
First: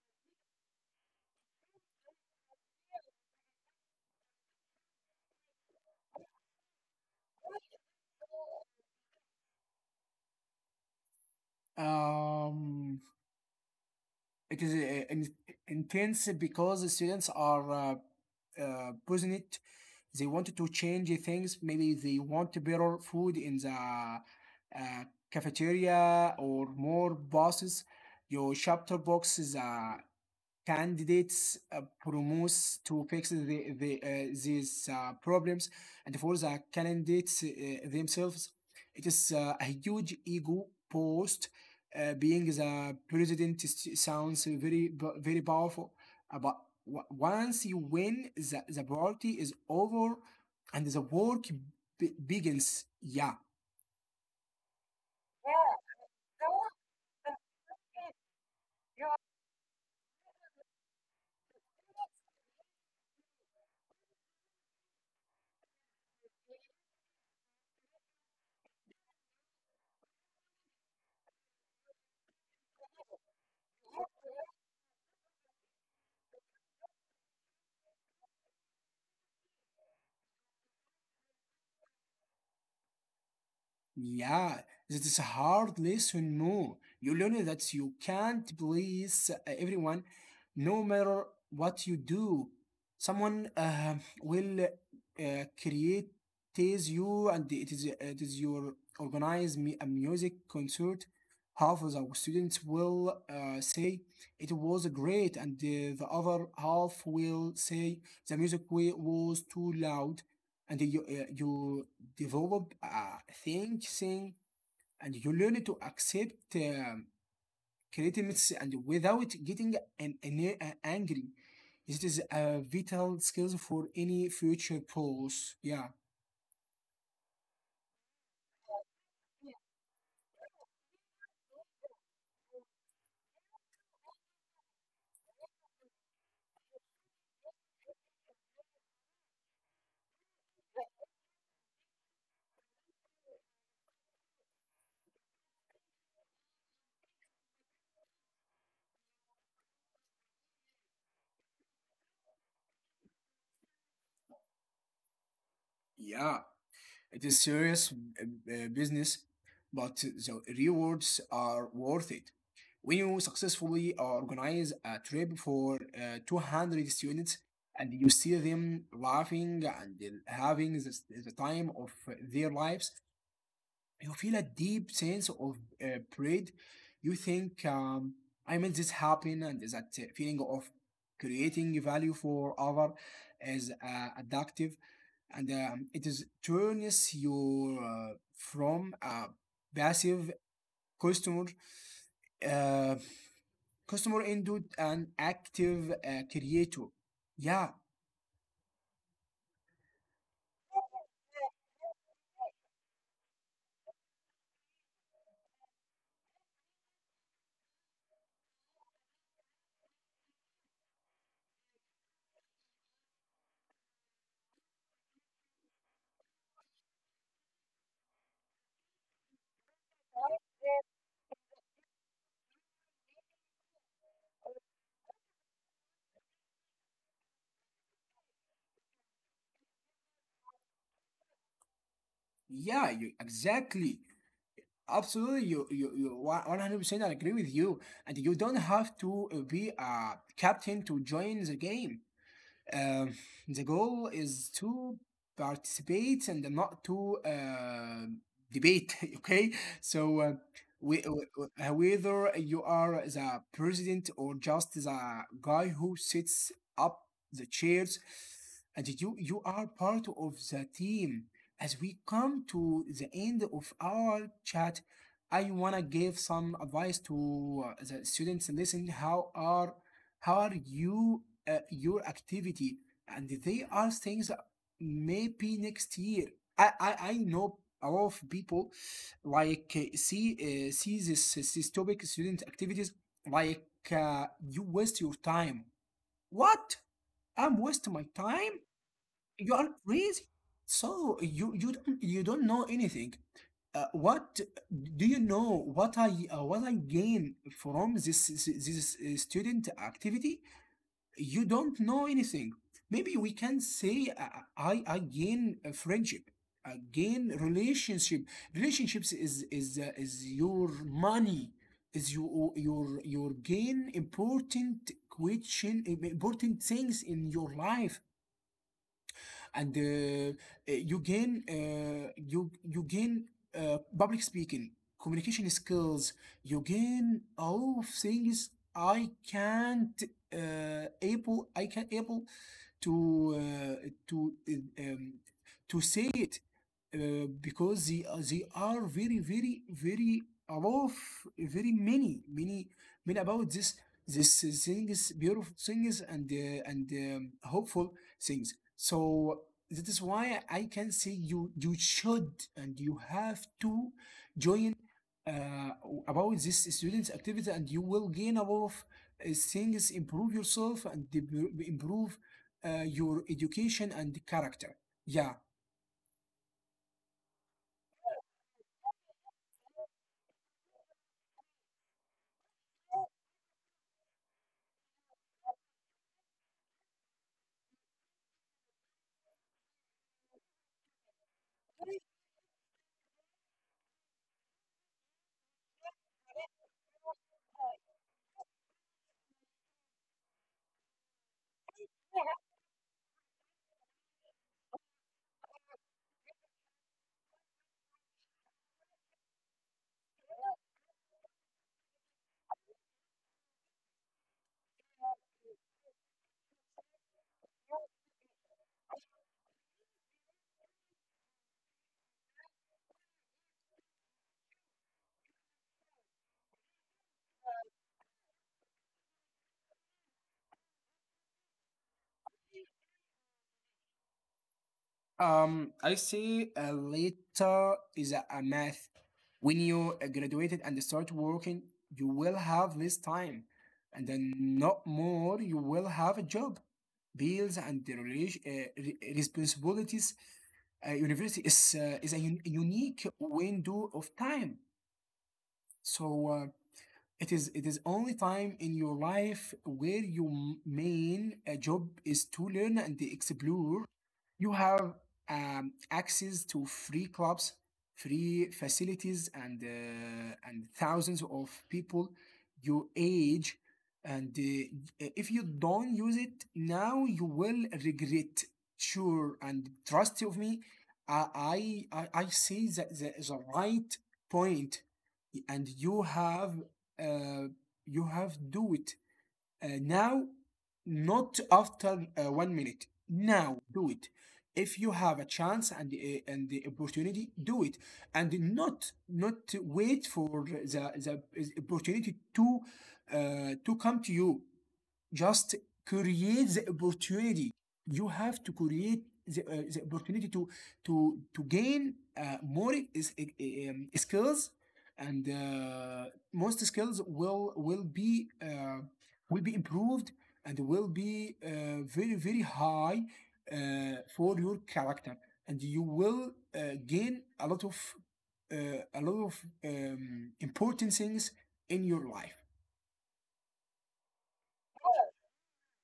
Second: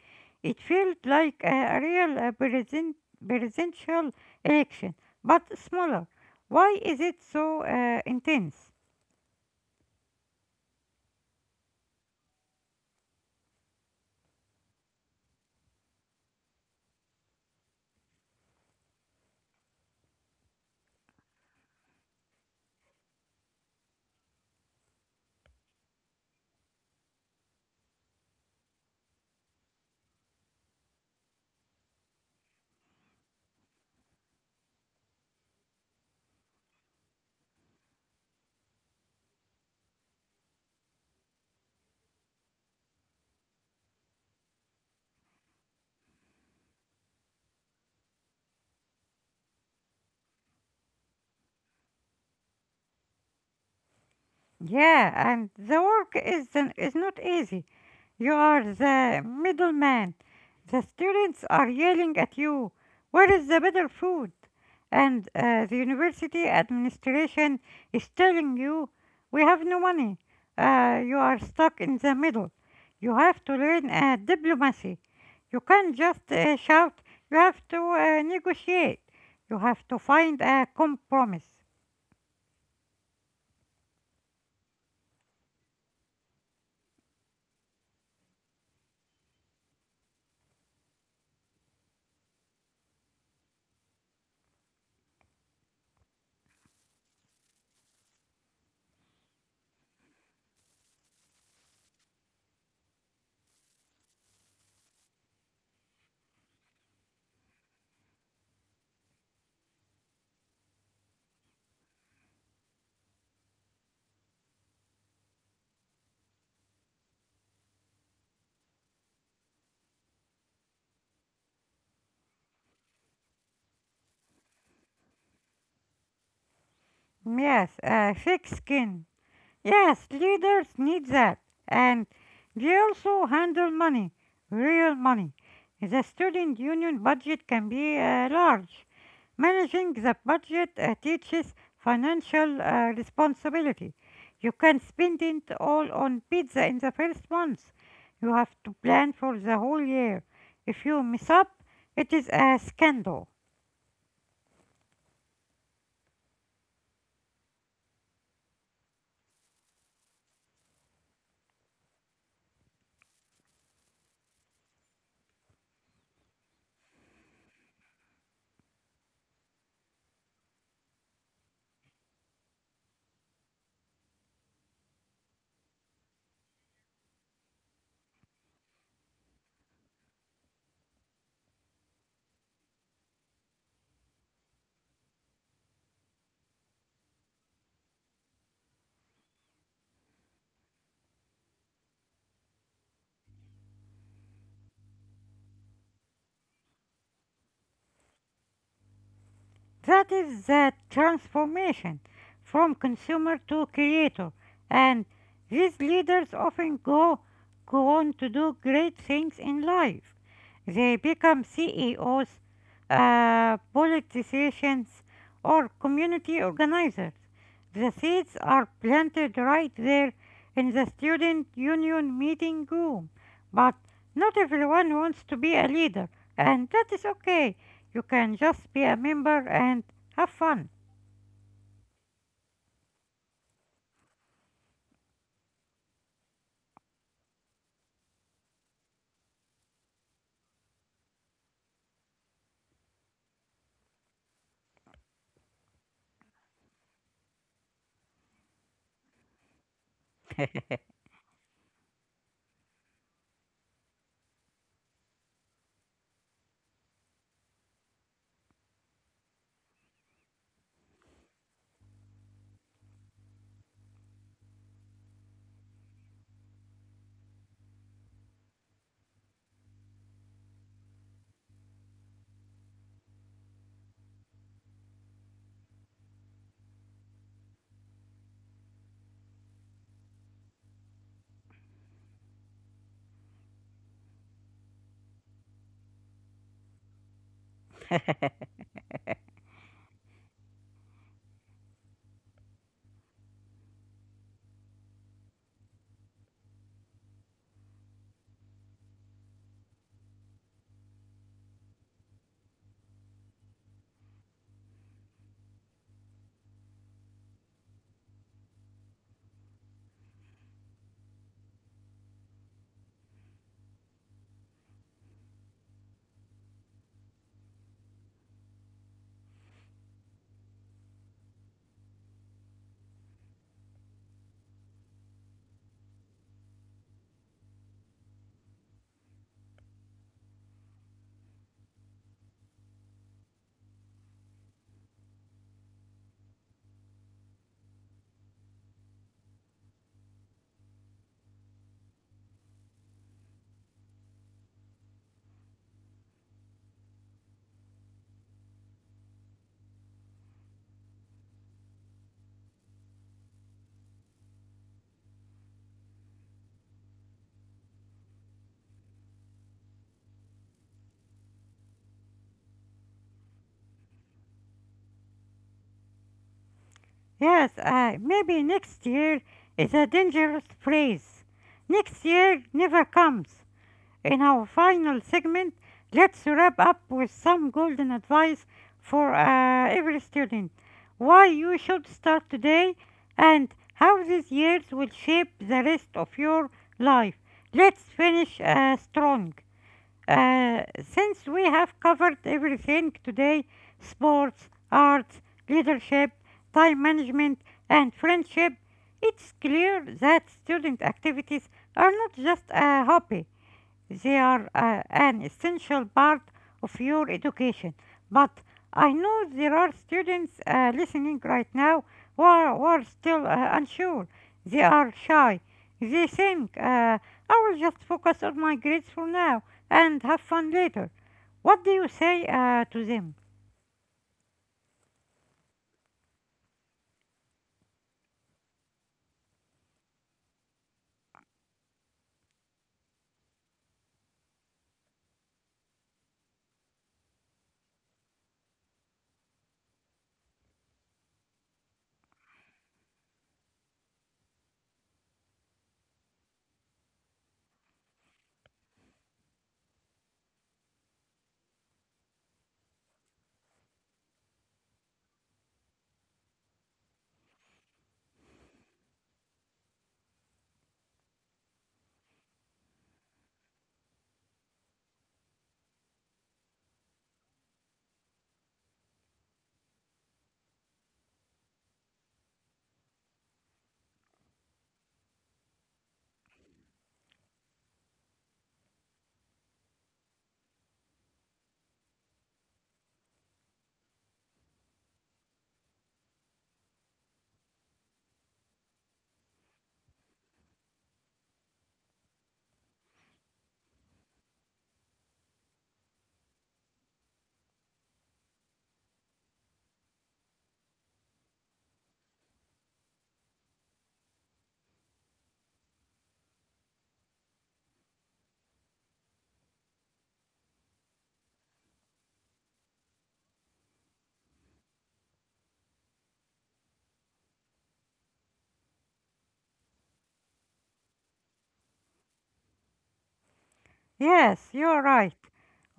Speaker 1: It felt like a real presidential election, but smaller. Why is it so intense?
Speaker 2: um, it is intense because the students are present. They wanted to change things. Maybe they want better food in the cafeteria or more buses. Your chapter box is a candidates promotes to fix these problems. And for the candidates themselves, it is a huge ego post. Being the president is, sounds very very powerful. But once you win, the party is over, and the work begins, yeah.
Speaker 1: Yeah, and the work is not easy. You are the middleman. The students are yelling at you. Where is the better food? And the university administration is telling you, we have no money. You are stuck in the middle. You have to learn diplomacy. You can't just shout. You have to negotiate. You have to find a compromise.
Speaker 2: Yeah, this is a hard lesson, no. You learn that you can't please everyone, no matter what you do. Someone will create you, and it is your organize me a music concert. Half of the students will say it was great, and the other half will say the music was too loud, and you develop thinking, and you learn to accept criticisms and without getting angry. It is a vital skill for any future pros. Yeah,
Speaker 1: Yes, a thick skin. Yes, leaders need that. And they also handle money, real money. The student union budget can be large. Managing the budget teaches financial responsibility. You can spend it all on pizza in the first month. You have to plan for the whole year. If you mess up, it is a scandal.
Speaker 2: yeah, it is serious business, but the rewards are worth it. When you successfully organize a trip for 200 students and you see them laughing and having the time of their lives, you feel a deep sense of pride. You think, I made this happen, and that feeling of creating value for other is addictive, and it is turns you from a passive customer, uh, customer into an active creator. Yeah,
Speaker 1: That is the transformation from consumer to creator. And these leaders often go on to do great things in life. They become CEOs, politicians, or community organizers. The seeds are planted right there in the student union meeting room. But not everyone wants to be a leader, and that is okay. You can just be a member and have fun.
Speaker 2: yeah, you exactly. Absolutely, you 100%. I agree with you, and you don't have to be a captain to join the game. Um, the goal is to participate and not to debate. Okay, so uh, we, uh, whether you are the president or just the guy who sits up the chairs, and you are part of the team. As we come to the end of our chat, I wanna give some advice to the students. Listen, how are you your activity and they are things that maybe next year I know a lot of people like see see this topic, student activities, like you waste your time. What, I'm wasting my time? You are crazy, so you don't know anything. What do you know, what I what I gain from this student activity? You don't know anything. Maybe we can say I gain a friendship, I gain relationship. Relationships is your money, is your your gain, important question, important things in your life, and you gain you gain public speaking, communication skills. You gain all of things I can't able I can able to uh, to uh, um, to say it, because they are above very many about this this things beautiful things and hopeful things, so that is why I can say you you should and you have to join uh, about this students activity, and you will gain a lot of things, improve yourself and improve your education and character, yeah.
Speaker 1: Yes, maybe next year is a dangerous phrase. Next year never comes. In our final segment, let's wrap up with some golden advice for every student. Why you should start today and how these years will shape the rest of your life. Let's finish strong. Since we have covered everything today, sports, arts, leadership, time management, and friendship, it's clear that student activities are not just a hobby. They are an essential part of your education. But I know there are students listening right now who are still unsure. They are shy. They think, I will just focus on my grades for now and have fun later. What do you say to them?
Speaker 2: I see, later is a math. When you graduated and start working, you will have less time, and then not more, you will have a job, bills, and the responsibilities. University is a unique window of time. So it is only time in your life where your main job is to learn and explore. You have access to free clubs, free facilities, and thousands of people your age. And if you don't use it now, you will regret. Sure, and trust of me, I see that there is a right point, and uh, you have do it now, not after 1 minute. Now, do it. If you have a chance and the opportunity, do it, and not wait for the opportunity to come to you, just create the opportunity. You have to create the opportunity to to gain more is, e, e, skills, and most skills will be will be improved, and will be very high for your character, and you will gain a lot of, uh, a lot of important things in your life.
Speaker 1: Yes, you're right.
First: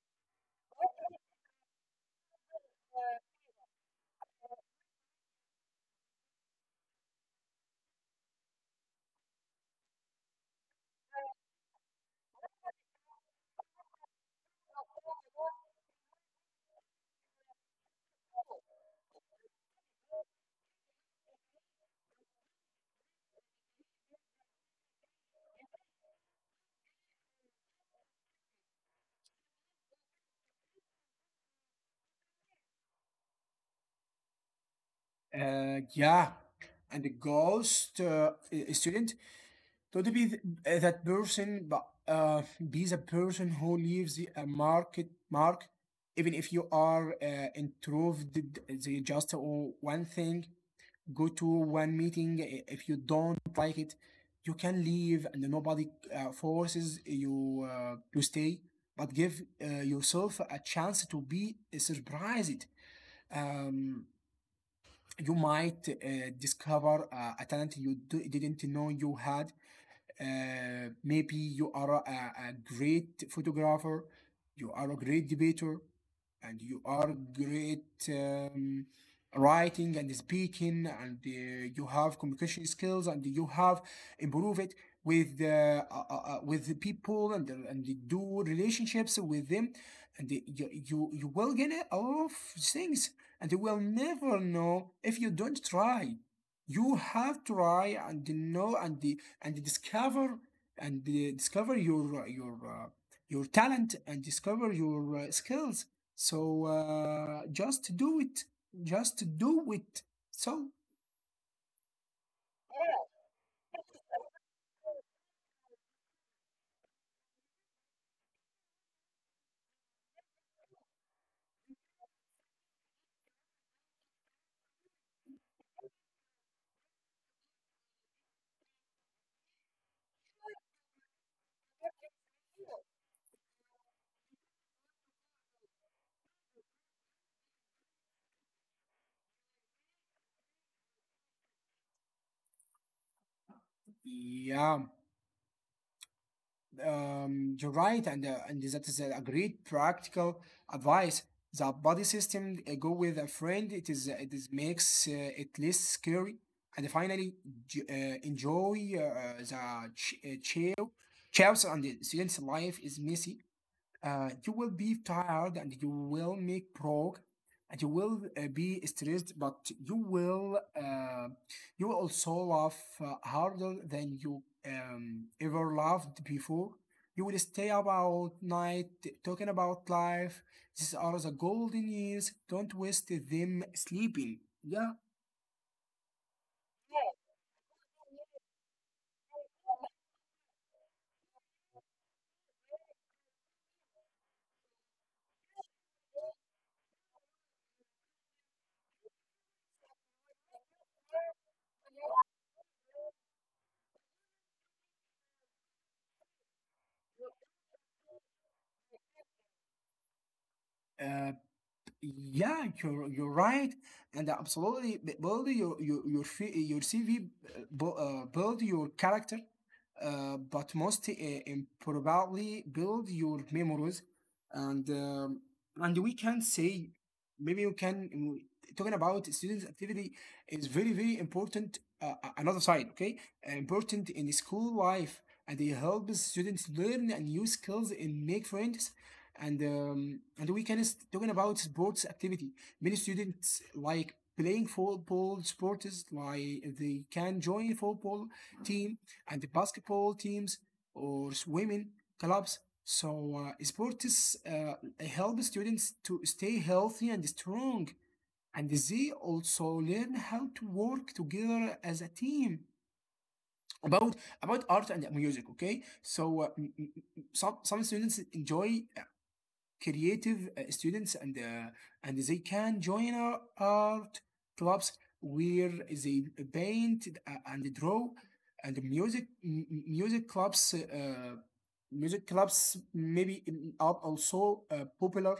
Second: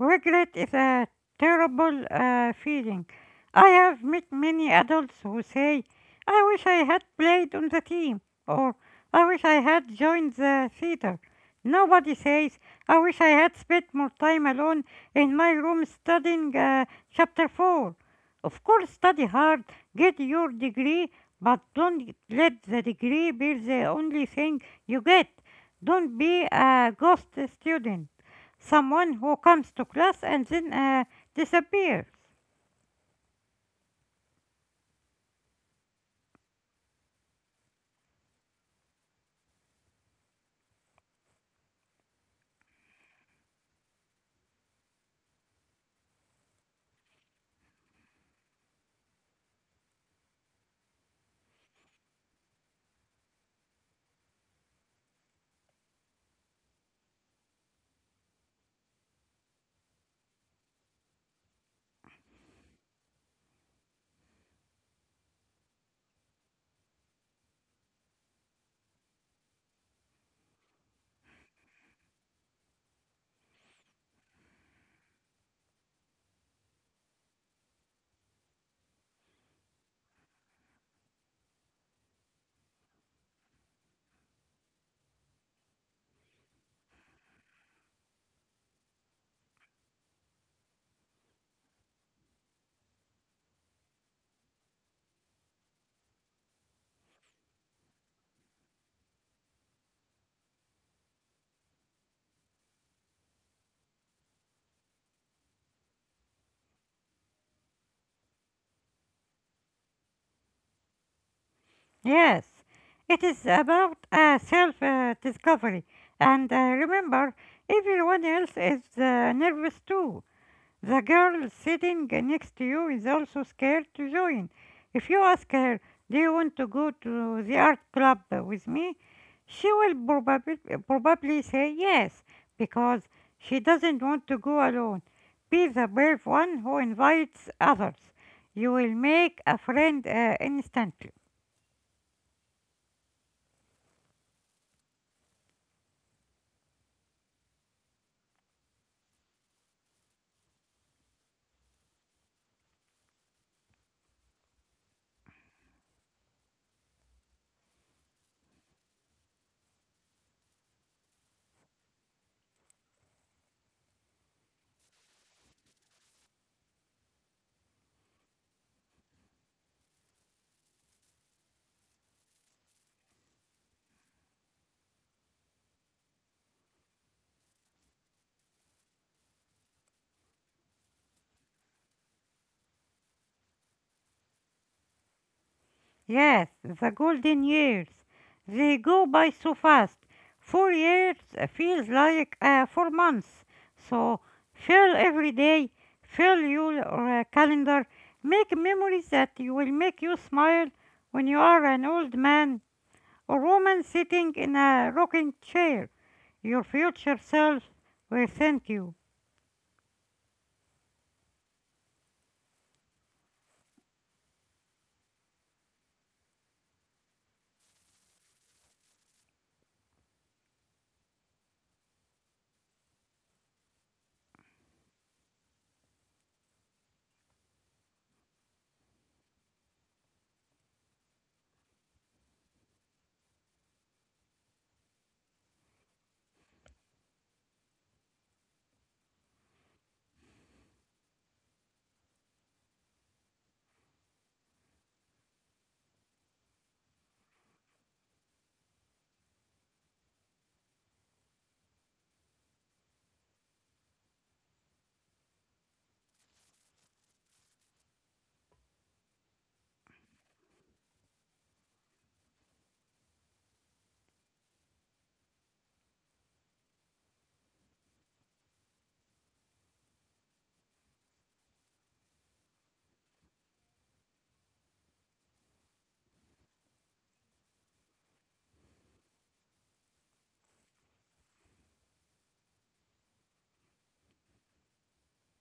Speaker 1: Regret is a terrible feeling. I have met many adults who say, I wish I had played on the team, or I wish I had joined the theater. Nobody says, I wish I had spent more time alone in my room studying chapter 4. Of course, study hard, get your degree, but don't let the degree be the only thing you get. Don't be a ghost student. Someone who comes to class and then disappears.
Speaker 2: Yeah, and the ghost student, don't be that person, but be the person who leaves a mark, even if you are introverted. They just one thing. Go to one meeting. If you don't like it, you can leave, and nobody forces you to stay. But give yourself a chance to be surprised. Um, you might discover a talent you didn't know you had, maybe you are a great photographer, you are a great debater, and you are great writing and speaking, and you have communication skills, and you have improved it with the people, and do relationships with them, and you will get a lot of things, and you will never know if you don't try. You have to try, and know, and discover, and discover your your talent, and discover your skills. So just do it, just do it, so
Speaker 1: Yes, it is about self discovery. And remember, everyone else is nervous too. The girl sitting next to you is also scared to join. If you ask her, do you want to go to the art club with me? She will probably say yes because she doesn't want to go alone. Be the brave one who invites others. You will make a friend instantly.
Speaker 2: yeah. You're right, and that is a great practical advice, the body system. Go with a friend, it is makes it less scary. And finally, enjoy the ch- chill chaos. And the student's life is messy. You will be tired, and you will make broke, and you will be stressed, but you will also laugh harder than you ever laughed before. You will stay up all night talking about life. These are the golden years. Don't waste them sleeping. Yeah.
Speaker 1: Yes, the golden years. They go by so fast. 4 years feels like 4 months. So fill every day, fill your calendar, make memories that you will make you smile when you are an old man or woman sitting in a rocking chair. Your future self will thank you.
Speaker 2: Uh, Yeah, you're right, and absolutely build your your CV, build your character, but most importantly, build your memories, and um, and we can say maybe you can talking about students' activity is very important. Another side, okay, important in the school life, and it helps students learn and new skills and make friends, and we can talking about sports activity. Many students like playing football sports, like they can join football team and basketball teams or swimming clubs. So sports help students to stay healthy and strong, and they also learn how to work together as a team. About about art and music, okay? So some students enjoy creative students, and they can join our art clubs where they paint and draw, and music clubs, maybe are also popular,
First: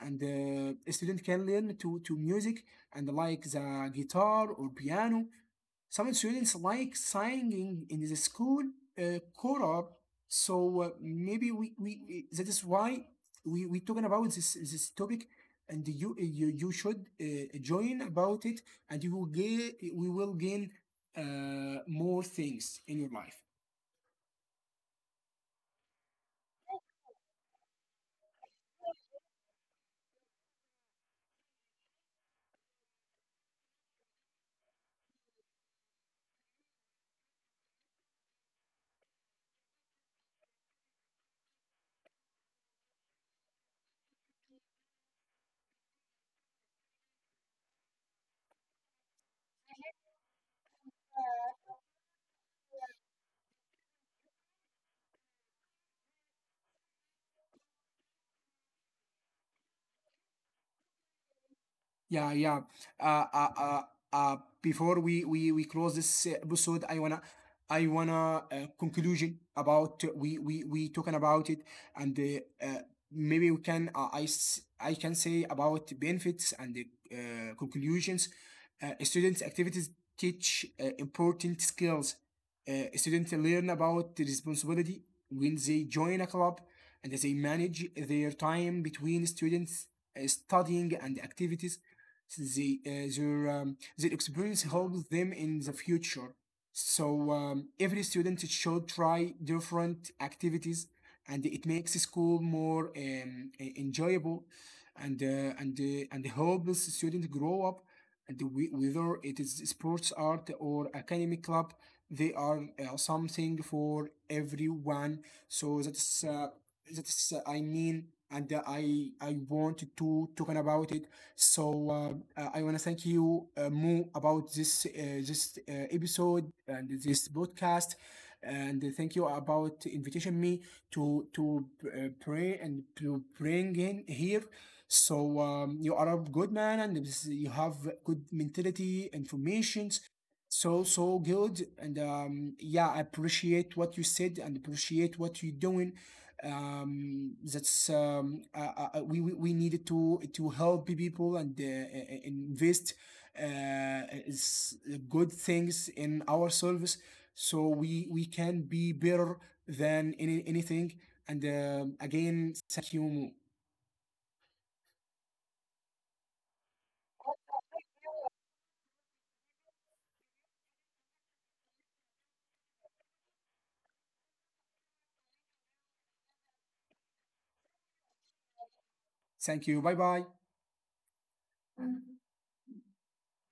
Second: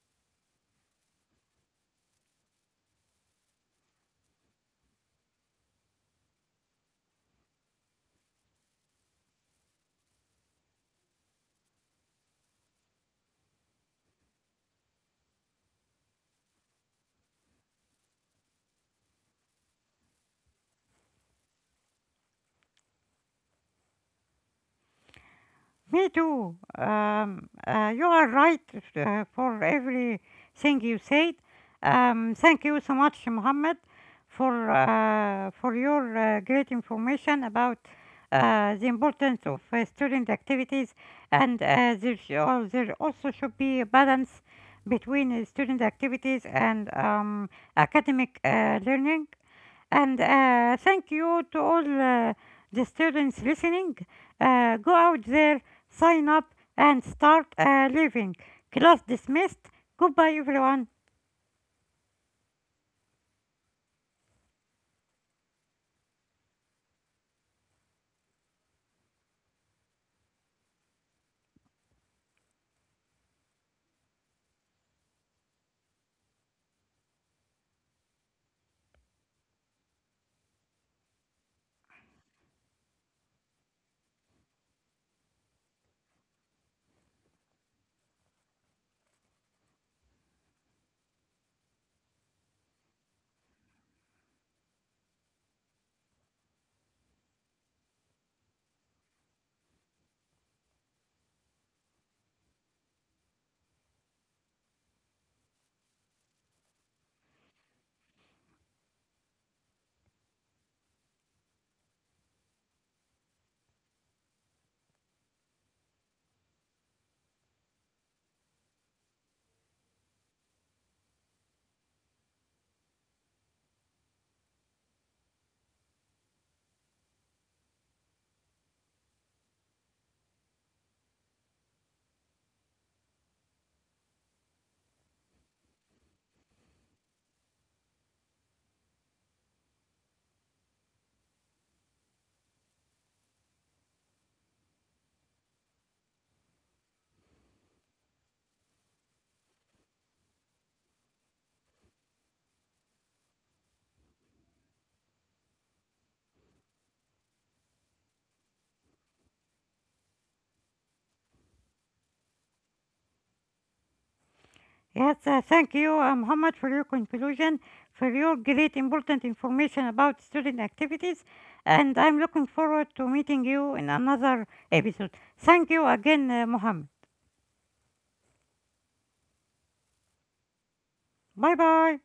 Speaker 2: and a student can learn to music, and like the guitar or piano. Some students like singing in the school choral, so we, that is why we talking about this topic, and you should join about it, and you will gain we will gain more things in your life.
Speaker 1: Me too. You are right for everything you said. Thank you so much, Mohammed, for your great information about the importance of student activities, and there also should be a balance between student activities and academic learning. And thank you to all the students listening. Go out there, sign up, and start living. Class dismissed. Goodbye, everyone.
Speaker 2: Yeah, yeah. Uh, uh, uh, uh, Before we close this episode, I wanna conclusion about we talking about it, and maybe we can, I can say about benefits and the conclusions. Students activities teach important skills. Students learn about the responsibility when they join a club, and they manage their time between students studying and activities. the, uh, their experience helps them in the future. So every student should try different activities, and it makes school more enjoyable, and helps students grow up. Whether it is sports, art, or academic club, they are something for everyone. So that's I mean, and I want to talk about it. So I want to thank you, Mo, about this episode and this podcast, and thank you about invitation me to pray and to bring in here. So you are a good man, and you have good mentality, informations. So so good, and yeah, I appreciate what you said and appreciate what you're doing. That's We needed to help people, and invest uh, is good things in our service, so we can be better than anything. And again, thank you.
Speaker 1: Yes, thank you, Muhammad, for your conclusion, for your great important information about student activities. And I'm looking forward to meeting you in another episode. Thank you again, Muhammad.
Speaker 2: Thank you, bye bye.
Speaker 1: Bye bye.